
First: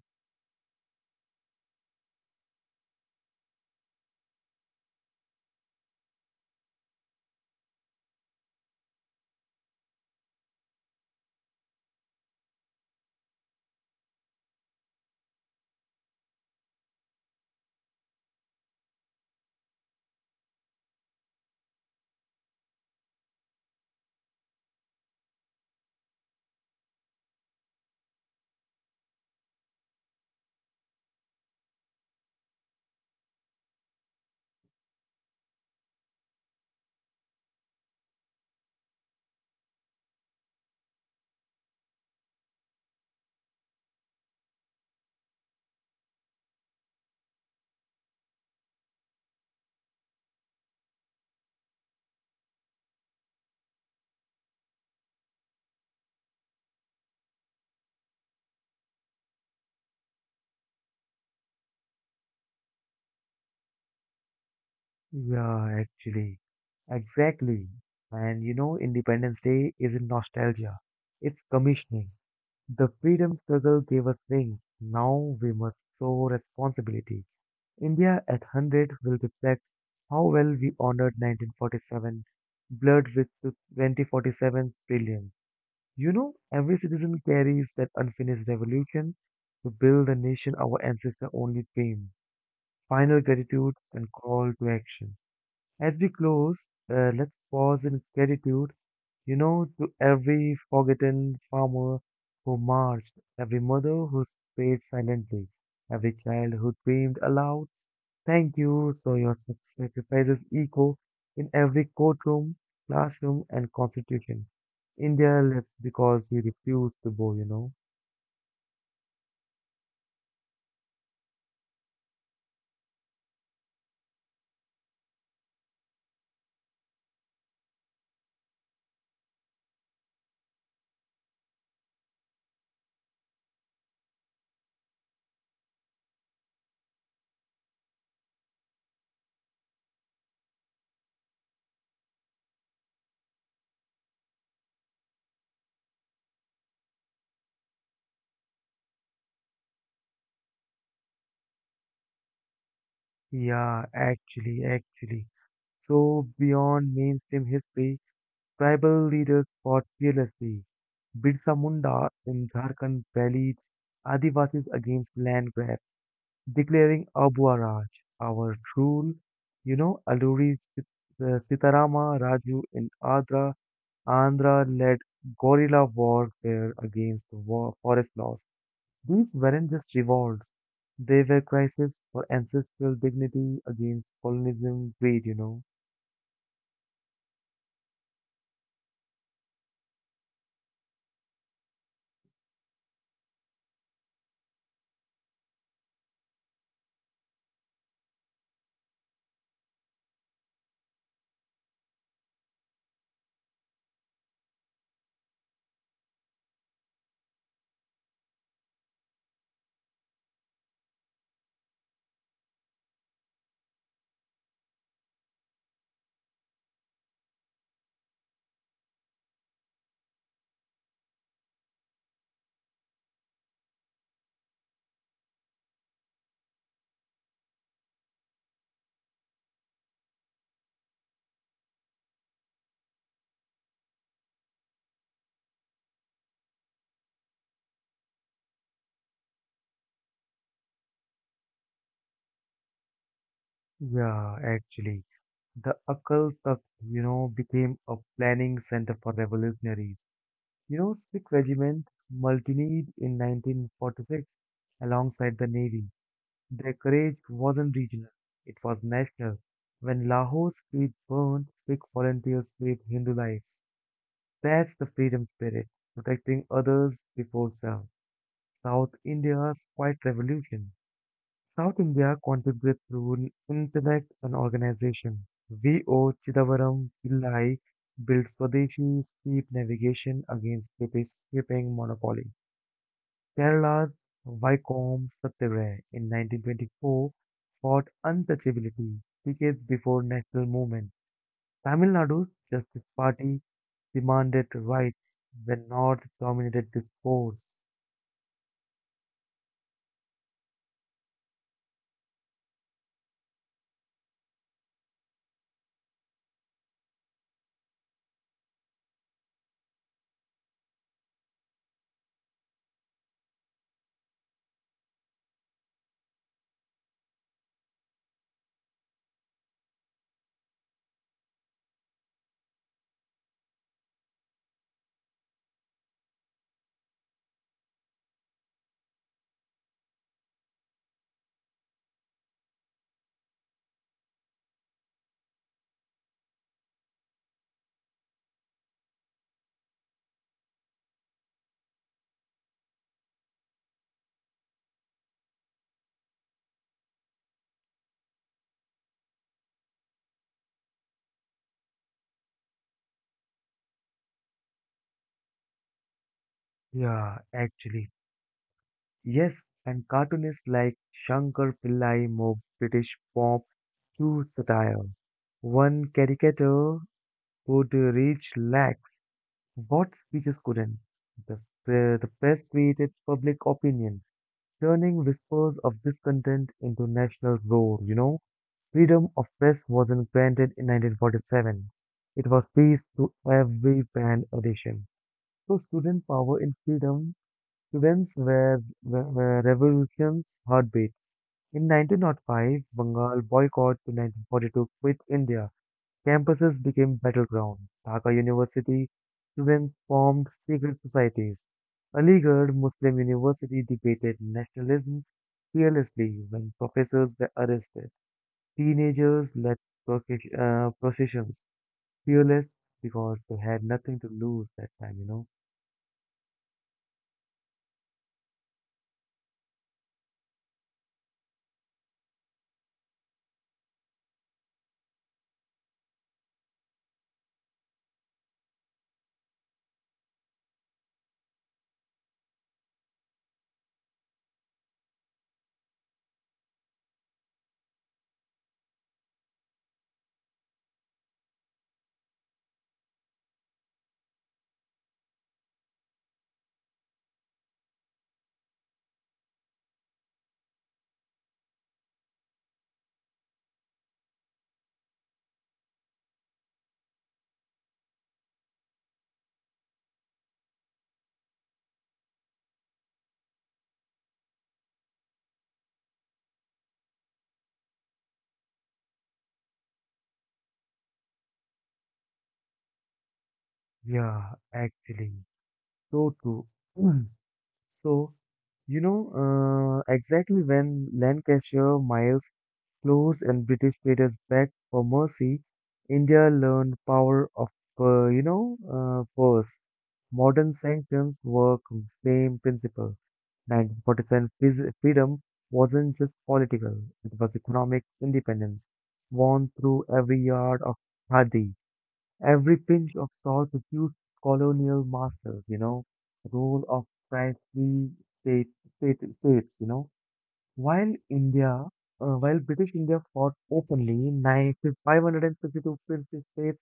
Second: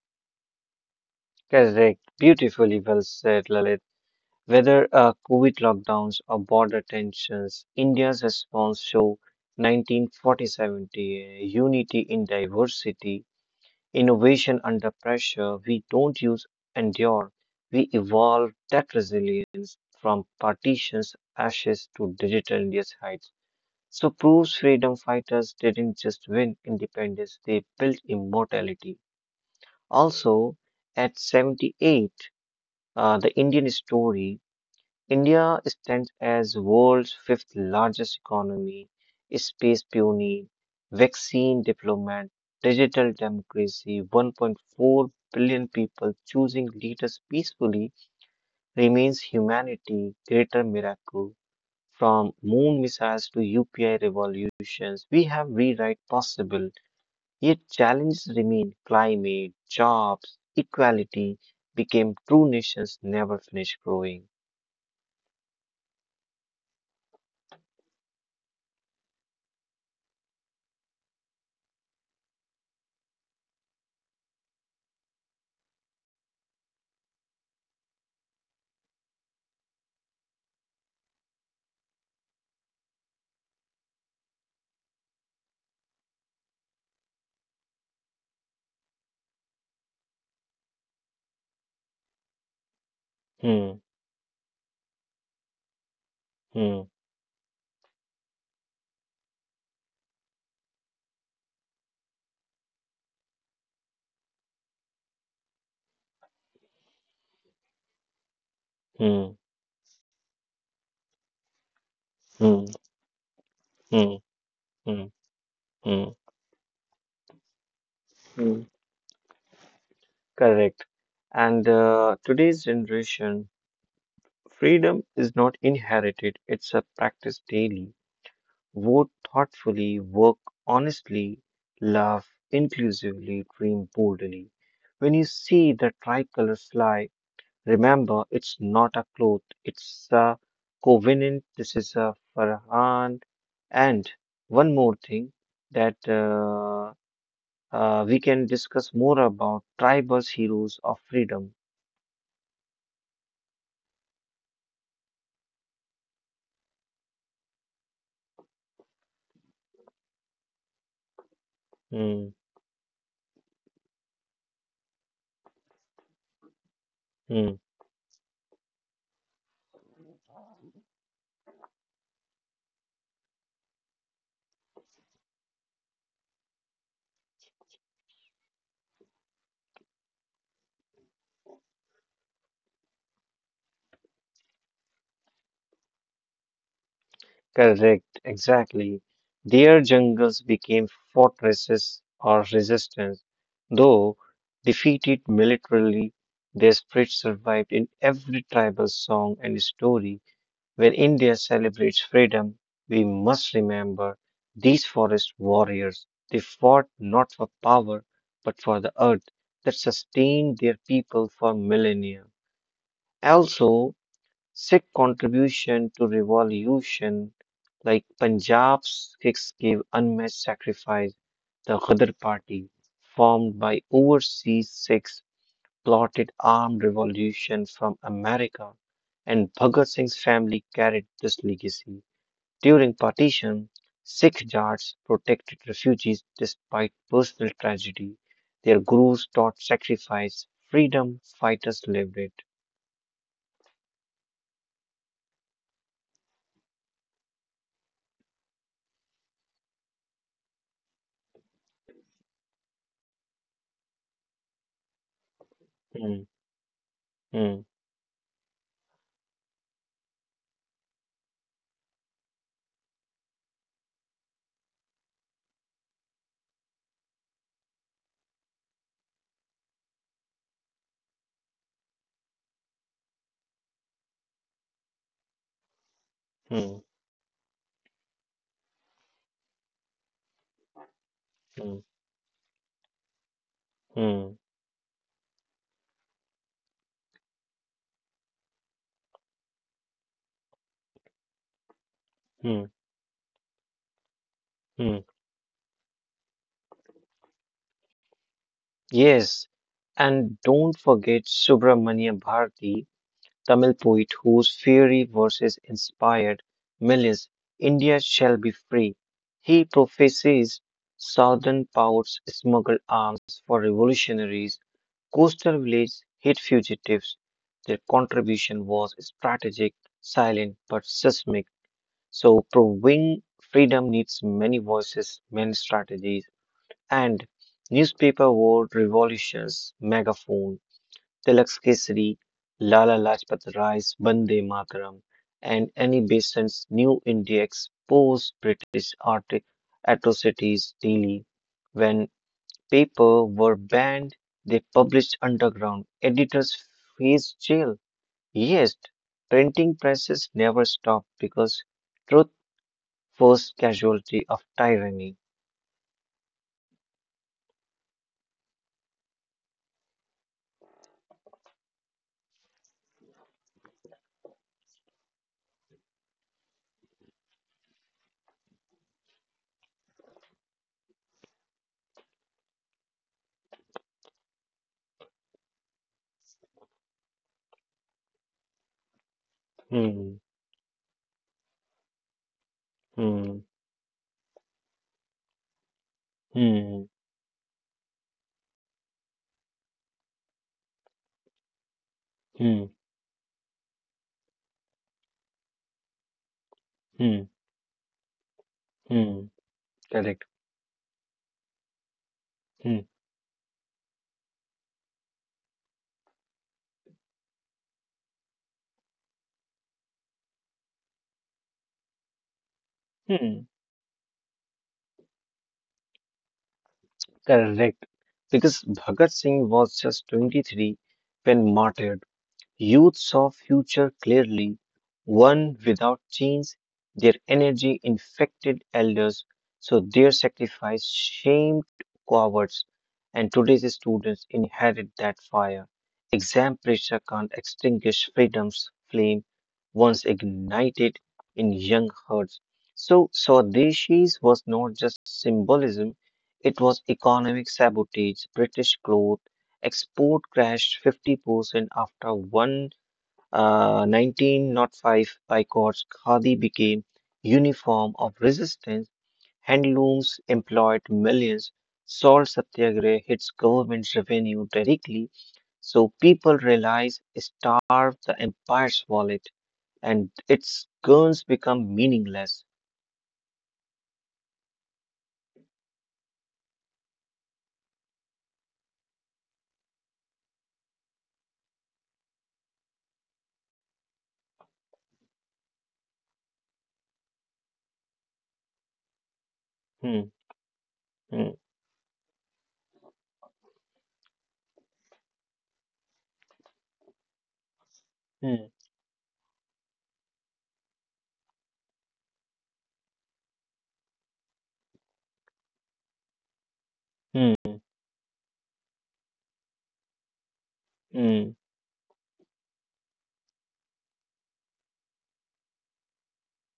S2: Correct. Beautifully well said, Lalit. Whether COVID lockdowns or border tensions, India's response show 1947 unity in diversity, innovation under pressure. We don't use endure. We evolve that resilience from partitions, ashes to digital India's heights. So proves freedom fighters didn't just win independence, they built immortality. Also, at 78, the Indian story, India stands as world's fifth largest economy, space pioneer, vaccine diplomat, digital democracy, 1.4 billion people choosing leaders peacefully remains humanity greater miracle from moon missiles to UPI revolutions, we have rewrite possible, yet challenges remain climate, jobs, equality became true nations never finish growing.
S1: Yeah, actually. Exactly. And you know, Independence Day isn't nostalgia, it's commissioning. The freedom struggle gave us wings. Now we must show responsibility. India at 100 will reflect how well we honored 1947, blurred with the 2047 brilliance. You know, every citizen carries that unfinished revolution to build a nation our ancestors only dreamed. Final
S2: Hmm,
S1: gratitude and call to action. As we close,
S2: hmm,
S1: let's pause in gratitude to every forgotten farmer who marched, every mother who prayed silently, every child who dreamed aloud. Thank you, so
S2: hmm,
S1: your sacrifices echo in every courtroom,
S2: hmm,
S1: classroom, and
S2: hmm,
S1: constitution.
S2: hmm,
S1: India lives
S2: hmm,
S1: because you refuse to bow.
S2: hmm. Correct. And today's generation, freedom is not inherited, it's a practice daily. Vote thoughtfully, work honestly, laugh inclusively, dream boldly. When you see the tricolor fly, remember it's not a cloth, it's a covenant. This is a Farhan. And one more thing that we can discuss more about tribal heroes of freedom.
S1: Yeah, actually. So beyond mainstream history, tribal leaders fought fearlessly. Birsa Munda
S2: Hmm,
S1: in Jharkhand rallied Adivasis against land grab, declaring
S2: hmm.
S1: Abwa Raj, our rule. You know, Sitarama Raju in Andhra led guerrilla warfare against the war, forest laws. These weren't just revolts, they were crises for ancestral dignity against colonialism greed.
S2: Correct, exactly. Their jungles became fortresses or resistance. Though defeated militarily, their spirit survived in every tribal song and story. When India celebrates freedom, we must remember these forest warriors. They fought not for power, but for the earth that sustained their people for millennia. Also, Sikh contribution to revolution, like Punjab's Sikhs gave unmatched sacrifice. The Ghadar Party, formed by overseas Sikhs, plotted armed revolution from America, and Bhagat Singh's family carried this legacy. During partition, Sikh Jats protected refugees despite personal tragedy. Their gurus taught sacrifice, freedom fighters lived it.
S1: Yeah, actually. The Akal Takht became a planning center for revolutionaries. You know, Sikh regiment mutinied in 1946 alongside the navy.
S2: Hmm,
S1: Their courage
S2: hmm,
S1: wasn't regional, it was national. When Lahore streets burned, Sikh volunteers saved Hindu lives. That's the freedom spirit, protecting others before self. South India's quiet revolution. South India contributes through intellect and organization. V.O.
S2: hmm,
S1: Chidambaram Pillai built Swadeshi steep navigation against British
S2: hmm.
S1: shipping monopoly. Kerala's
S2: Hmm,
S1: Vaikom Satyagraha in 1924 fought untouchability decades before national movement. Tamil Nadu's
S2: hmm,
S1: Justice Party demanded
S2: hmm.
S1: rights when North dominated discourse.
S2: Yes, and don't forget Subramanya Bharati, Tamil poet whose fiery verses inspired millions. India shall be free. He prophesies southern ports smuggle arms for revolutionaries, coastal villages hid fugitives. Their contribution was strategic, silent, but seismic. So, proving freedom needs many voices, many strategies. And newspaper world revolutions, megaphone, Tilak's Kesari, Lala Lajpat Rai's Bande Mataram, and Annie Besant's New India exposed British art atrocities daily. When paper were banned, they published underground. Editors faced jail. Yes, printing presses never stopped because truth was casualty of tyranny.
S1: Yeah, actually. Yes, and cartoonists like Shankar Pillai moved British pop to satire. One caricature could reach lakhs, what speeches couldn't. The press created public opinion, turning whispers of discontent into national roar. Freedom of press wasn't
S2: Hmm,
S1: granted in 1947. It was peace to
S2: hmm,
S1: every band edition. So student power in
S2: hmm,
S1: freedom events were revolution's heartbeat. In 1905,
S2: hmm.
S1: Bengal boycott to 1942 quit India. Campuses became
S2: Hmm,
S1: battleground. Dhaka University
S2: hmm,
S1: students
S2: correct.
S1: formed secret societies. Aligarh
S2: Hmm,
S1: Muslim University debated nationalism fearlessly when professors were arrested. Teenagers led processions, fearless because they
S2: hmm,
S1: had nothing to lose that time.
S2: correct. Because Bhagat Singh was just 23 when martyred. Youths saw future clearly one without chains, their energy infected elders, so their sacrifice shamed cowards, and today's students inherit that fire. Exam pressure can't extinguish freedom's flame once ignited in young hearts. So Swadeshis was not just symbolism, it was economic sabotage. British cloth Export crashed 50% after one 1905 boycotts. Khadi became uniform of resistance. Handlooms employed millions. Salt Satyagrah hits government revenue directly. So people realize starve the empire's wallet and its guns become meaningless.
S1: Yeah, actually, so true. So, you know, exactly when Lancashire Miles closed and British traders begged for mercy, India learned power of force.
S2: Hmm,
S1: Modern sanctions
S2: hmm,
S1: work same principle. Freedom wasn't just political; it was economic
S2: hmm,
S1: independence, won through every yard of khadi. Every pinch of salt refused colonial masters, rule of
S2: hmm,
S1: princely state, states. While
S2: hmm,
S1: British India fought openly, 552 princely states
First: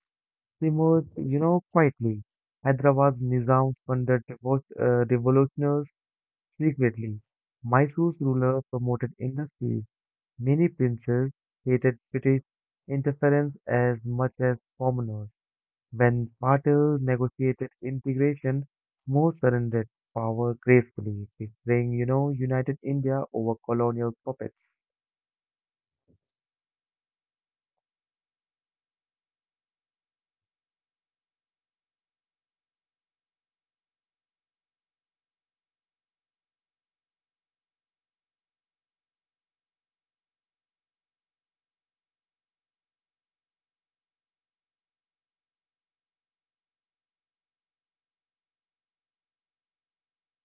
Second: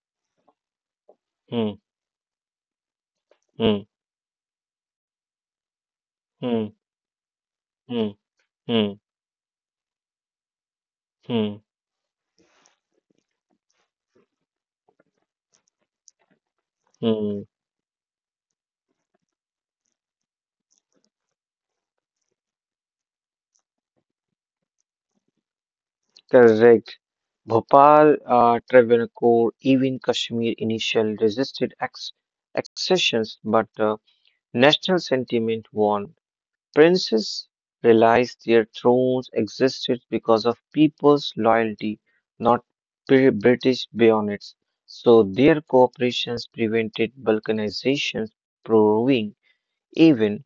S1: emerged,
S2: hmm,
S1: quietly. Hyderabad's Nizam
S2: hmm,
S1: funded revolutionaries
S2: hmm,
S1: secretly.
S2: hmm,
S1: Mysore's ruler
S2: hmm,
S1: promoted industry. Many princes
S2: hmm,
S1: hated British interference as much as commoners. When Patil
S2: hmm.
S1: negotiated integration, Moore surrendered power gracefully, preferring united India over colonial puppets.
S2: Correct. Bhopal, Travancore, even Kashmir initially resisted accession, but national sentiment won. Princes realized their thrones existed because of people's loyalty, not British bayonets. So their cooperations prevented balkanization, proving even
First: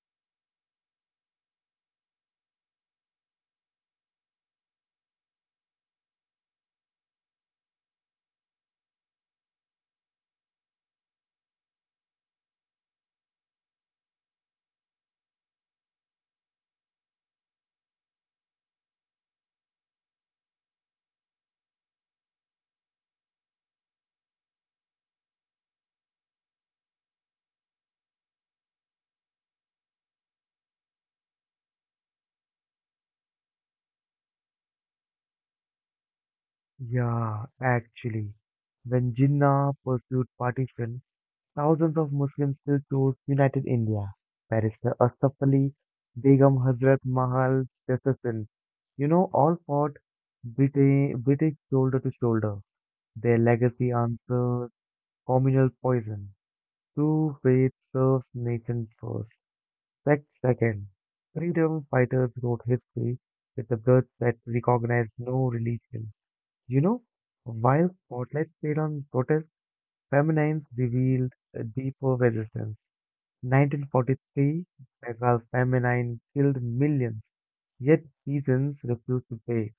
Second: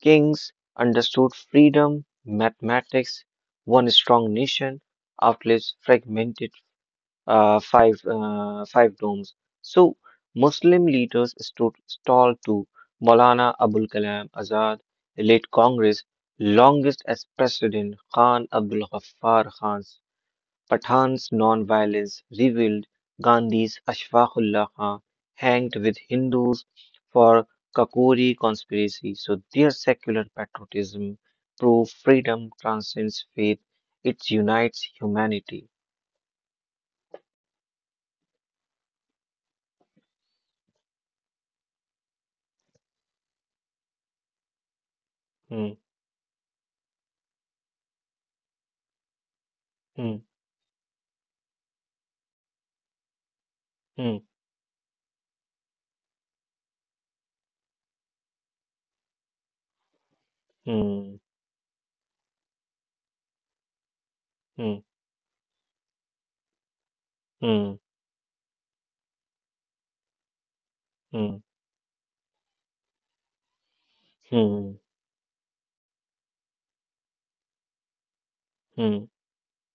S2: kings understood freedom, mathematics, one strong nation outlives fragmented five domes. So Muslim leaders stood tall to Maulana Abul Kalam Azad, the late Congress longest as president, Khan Abdul Ghaffar Khan's Pathan's non-violence revealed Gandhi's Ashfaqullah Khan hanged with Hindus for Kakori conspiracy. So their secular patriotism prove freedom transcends faith. It unites humanity.
S1: Yeah, actually, when Jinnah pursued partition, thousands of Muslims still chose United India. Barrister Asaf Ali,
S2: Hmm,
S1: Begum Hazrat Mahal Jessison, all fought
S2: hmm,
S1: British shoulder to shoulder. Their legacy
S2: hmm.
S1: answers communal poison. True faith serves nation first, sect second.
S2: Mm,
S1: Freedom fighters wrote history with the blood that
S2: mm,
S1: recognized no religion. You know,
S2: mm,
S1: while spotlight stayed on protest, feminines revealed
S2: mm,
S1: a deeper resistance. 1943,
S2: mm,
S1: Bengal feminine killed millions, yet peasants
S2: mm,
S1: refused to pay.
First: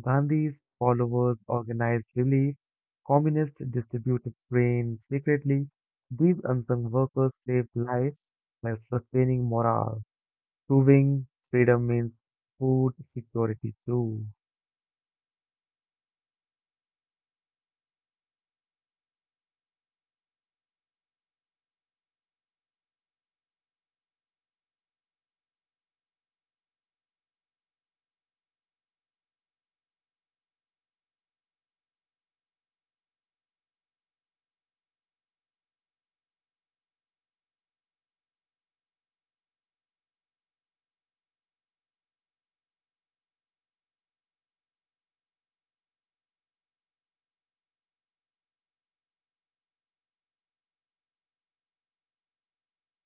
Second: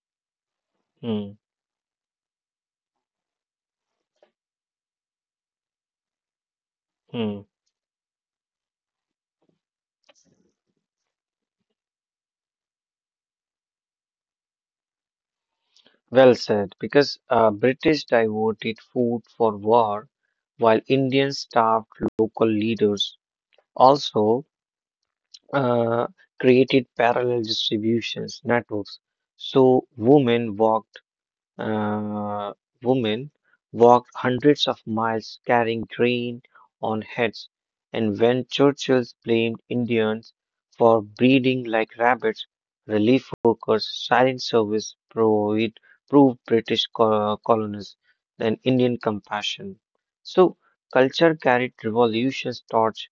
S1: Gandhi's followers
S2: mm,
S1: organized relief, communists distributed grain secretly. These unsung workers
S2: mm.
S1: saved lives by sustaining morale. Proving freedom means food security too.
S2: Well said, because British devoted food for war, while Indians starved local leaders. Also, uh, created parallel distributions networks, so uh, women walked hundreds of miles carrying grain on heads, and when Churchill blamed Indians for breeding like rabbits, relief workers' silent service proved British colonists an Indian compassion. So, culture carried revolution's torch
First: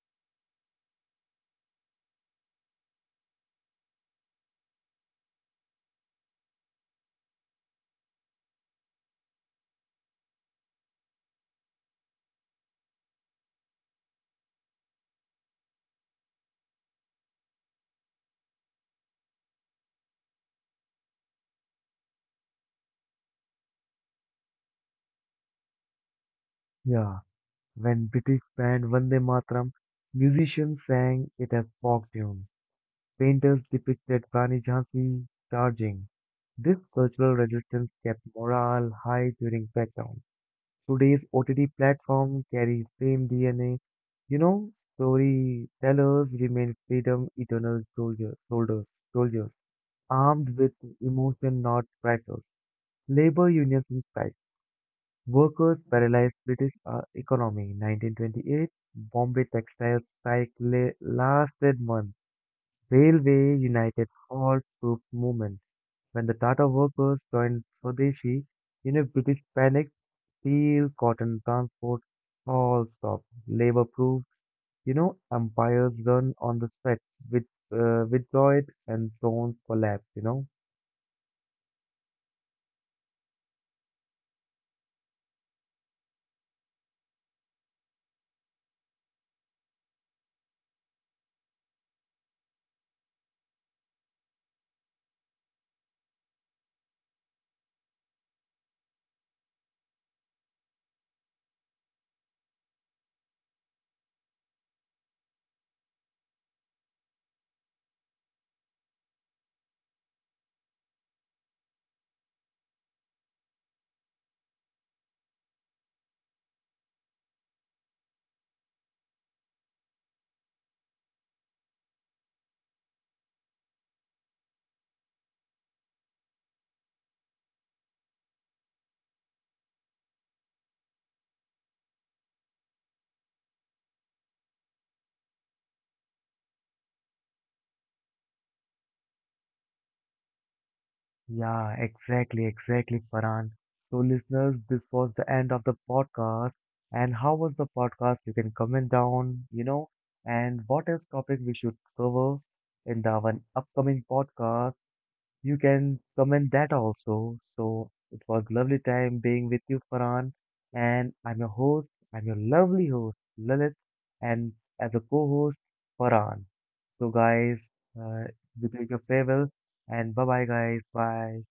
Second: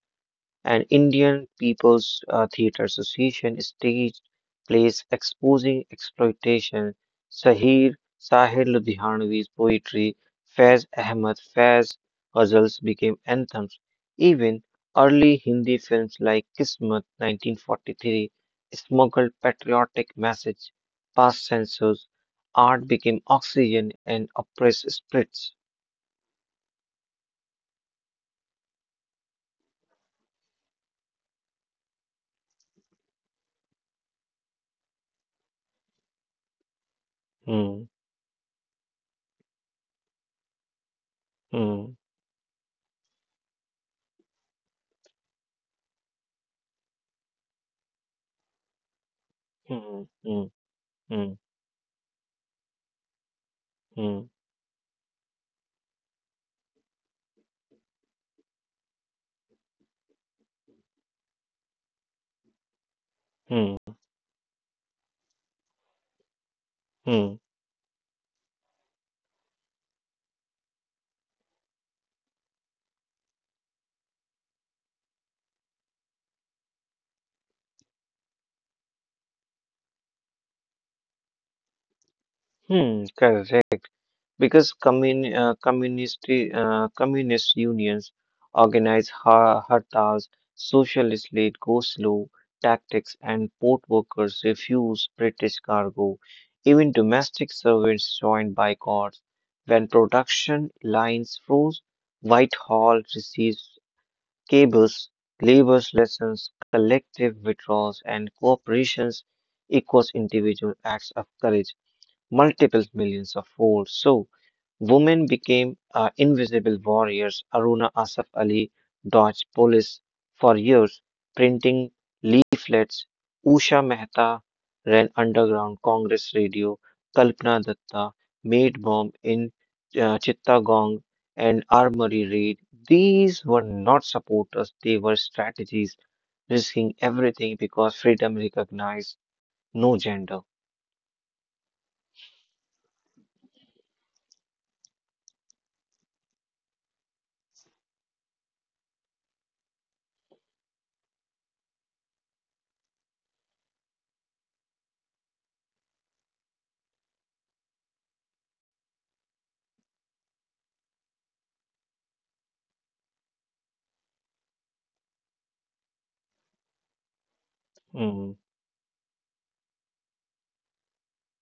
S2: and Indian People's Theatre Association stage plays exposing exploitation. Sahir Ludhianvi's poetry, Faiz Ahmad Faiz ghazals became anthems. Even early Hindi films like *Kismat* 1943 smuggled patriotic message past censors. Art became oxygen and oppressed spirits.
S1: Yeah, when British band Vande Mataram, musicians sang it as folk tunes. Painters depicted Rani Jhansi charging. This cultural resistance
S2: Hmm,
S1: kept morale high during background. Today's OTT
S2: hmm,
S1: platform carries same DNA. You know, Storytellers remain freedom eternal soldiers,
S2: hmm, hmm,
S1: armed with
S2: hmm,
S1: emotion, not tractors. Labor unions in
S2: hmm,
S1: strike. Workers paralyzed British economy. 1928, Bombay textile strike lasted months. Railway
S2: hmm,
S1: united halt troops movement. When the Tata workers
S2: hmm.
S1: joined Swadeshi, British panic steel, cotton, transport, all stopped. Labor proved empires run on the stretch, with withdrawed and zones collapse.
S2: Hmm, correct. Because communist unions organize hartals, socialist late go slow tactics, and port workers refuse British cargo. Even domestic servants joined boycotts. When production lines froze, Whitehall receives cables, labor lessons, collective withdrawals, and cooperations equals individual acts of courage multiple millions of folds. So, women became invisible warriors. Aruna Asaf Ali dodged police for years, printing leaflets. Usha Mehta ran underground Congress radio. Kalpana Datta made bomb in Chittagong and Armory raid. These were not supporters; they were strategies, risking everything because freedom recognized no gender.
S1: Yeah, exactly, exactly, Farhan. So, listeners, this was the end of the podcast. And how was the podcast? You can comment down, and what else topic we should cover in the one upcoming podcast. You can comment that also. So it was lovely time being with you, Farhan. And I'm your host. I'm your lovely host, Lalit, and as a co-host, Farhan. So guys, uh,
S2: Mm-hmm.
S1: we bid you farewell and bye bye, guys. Bye.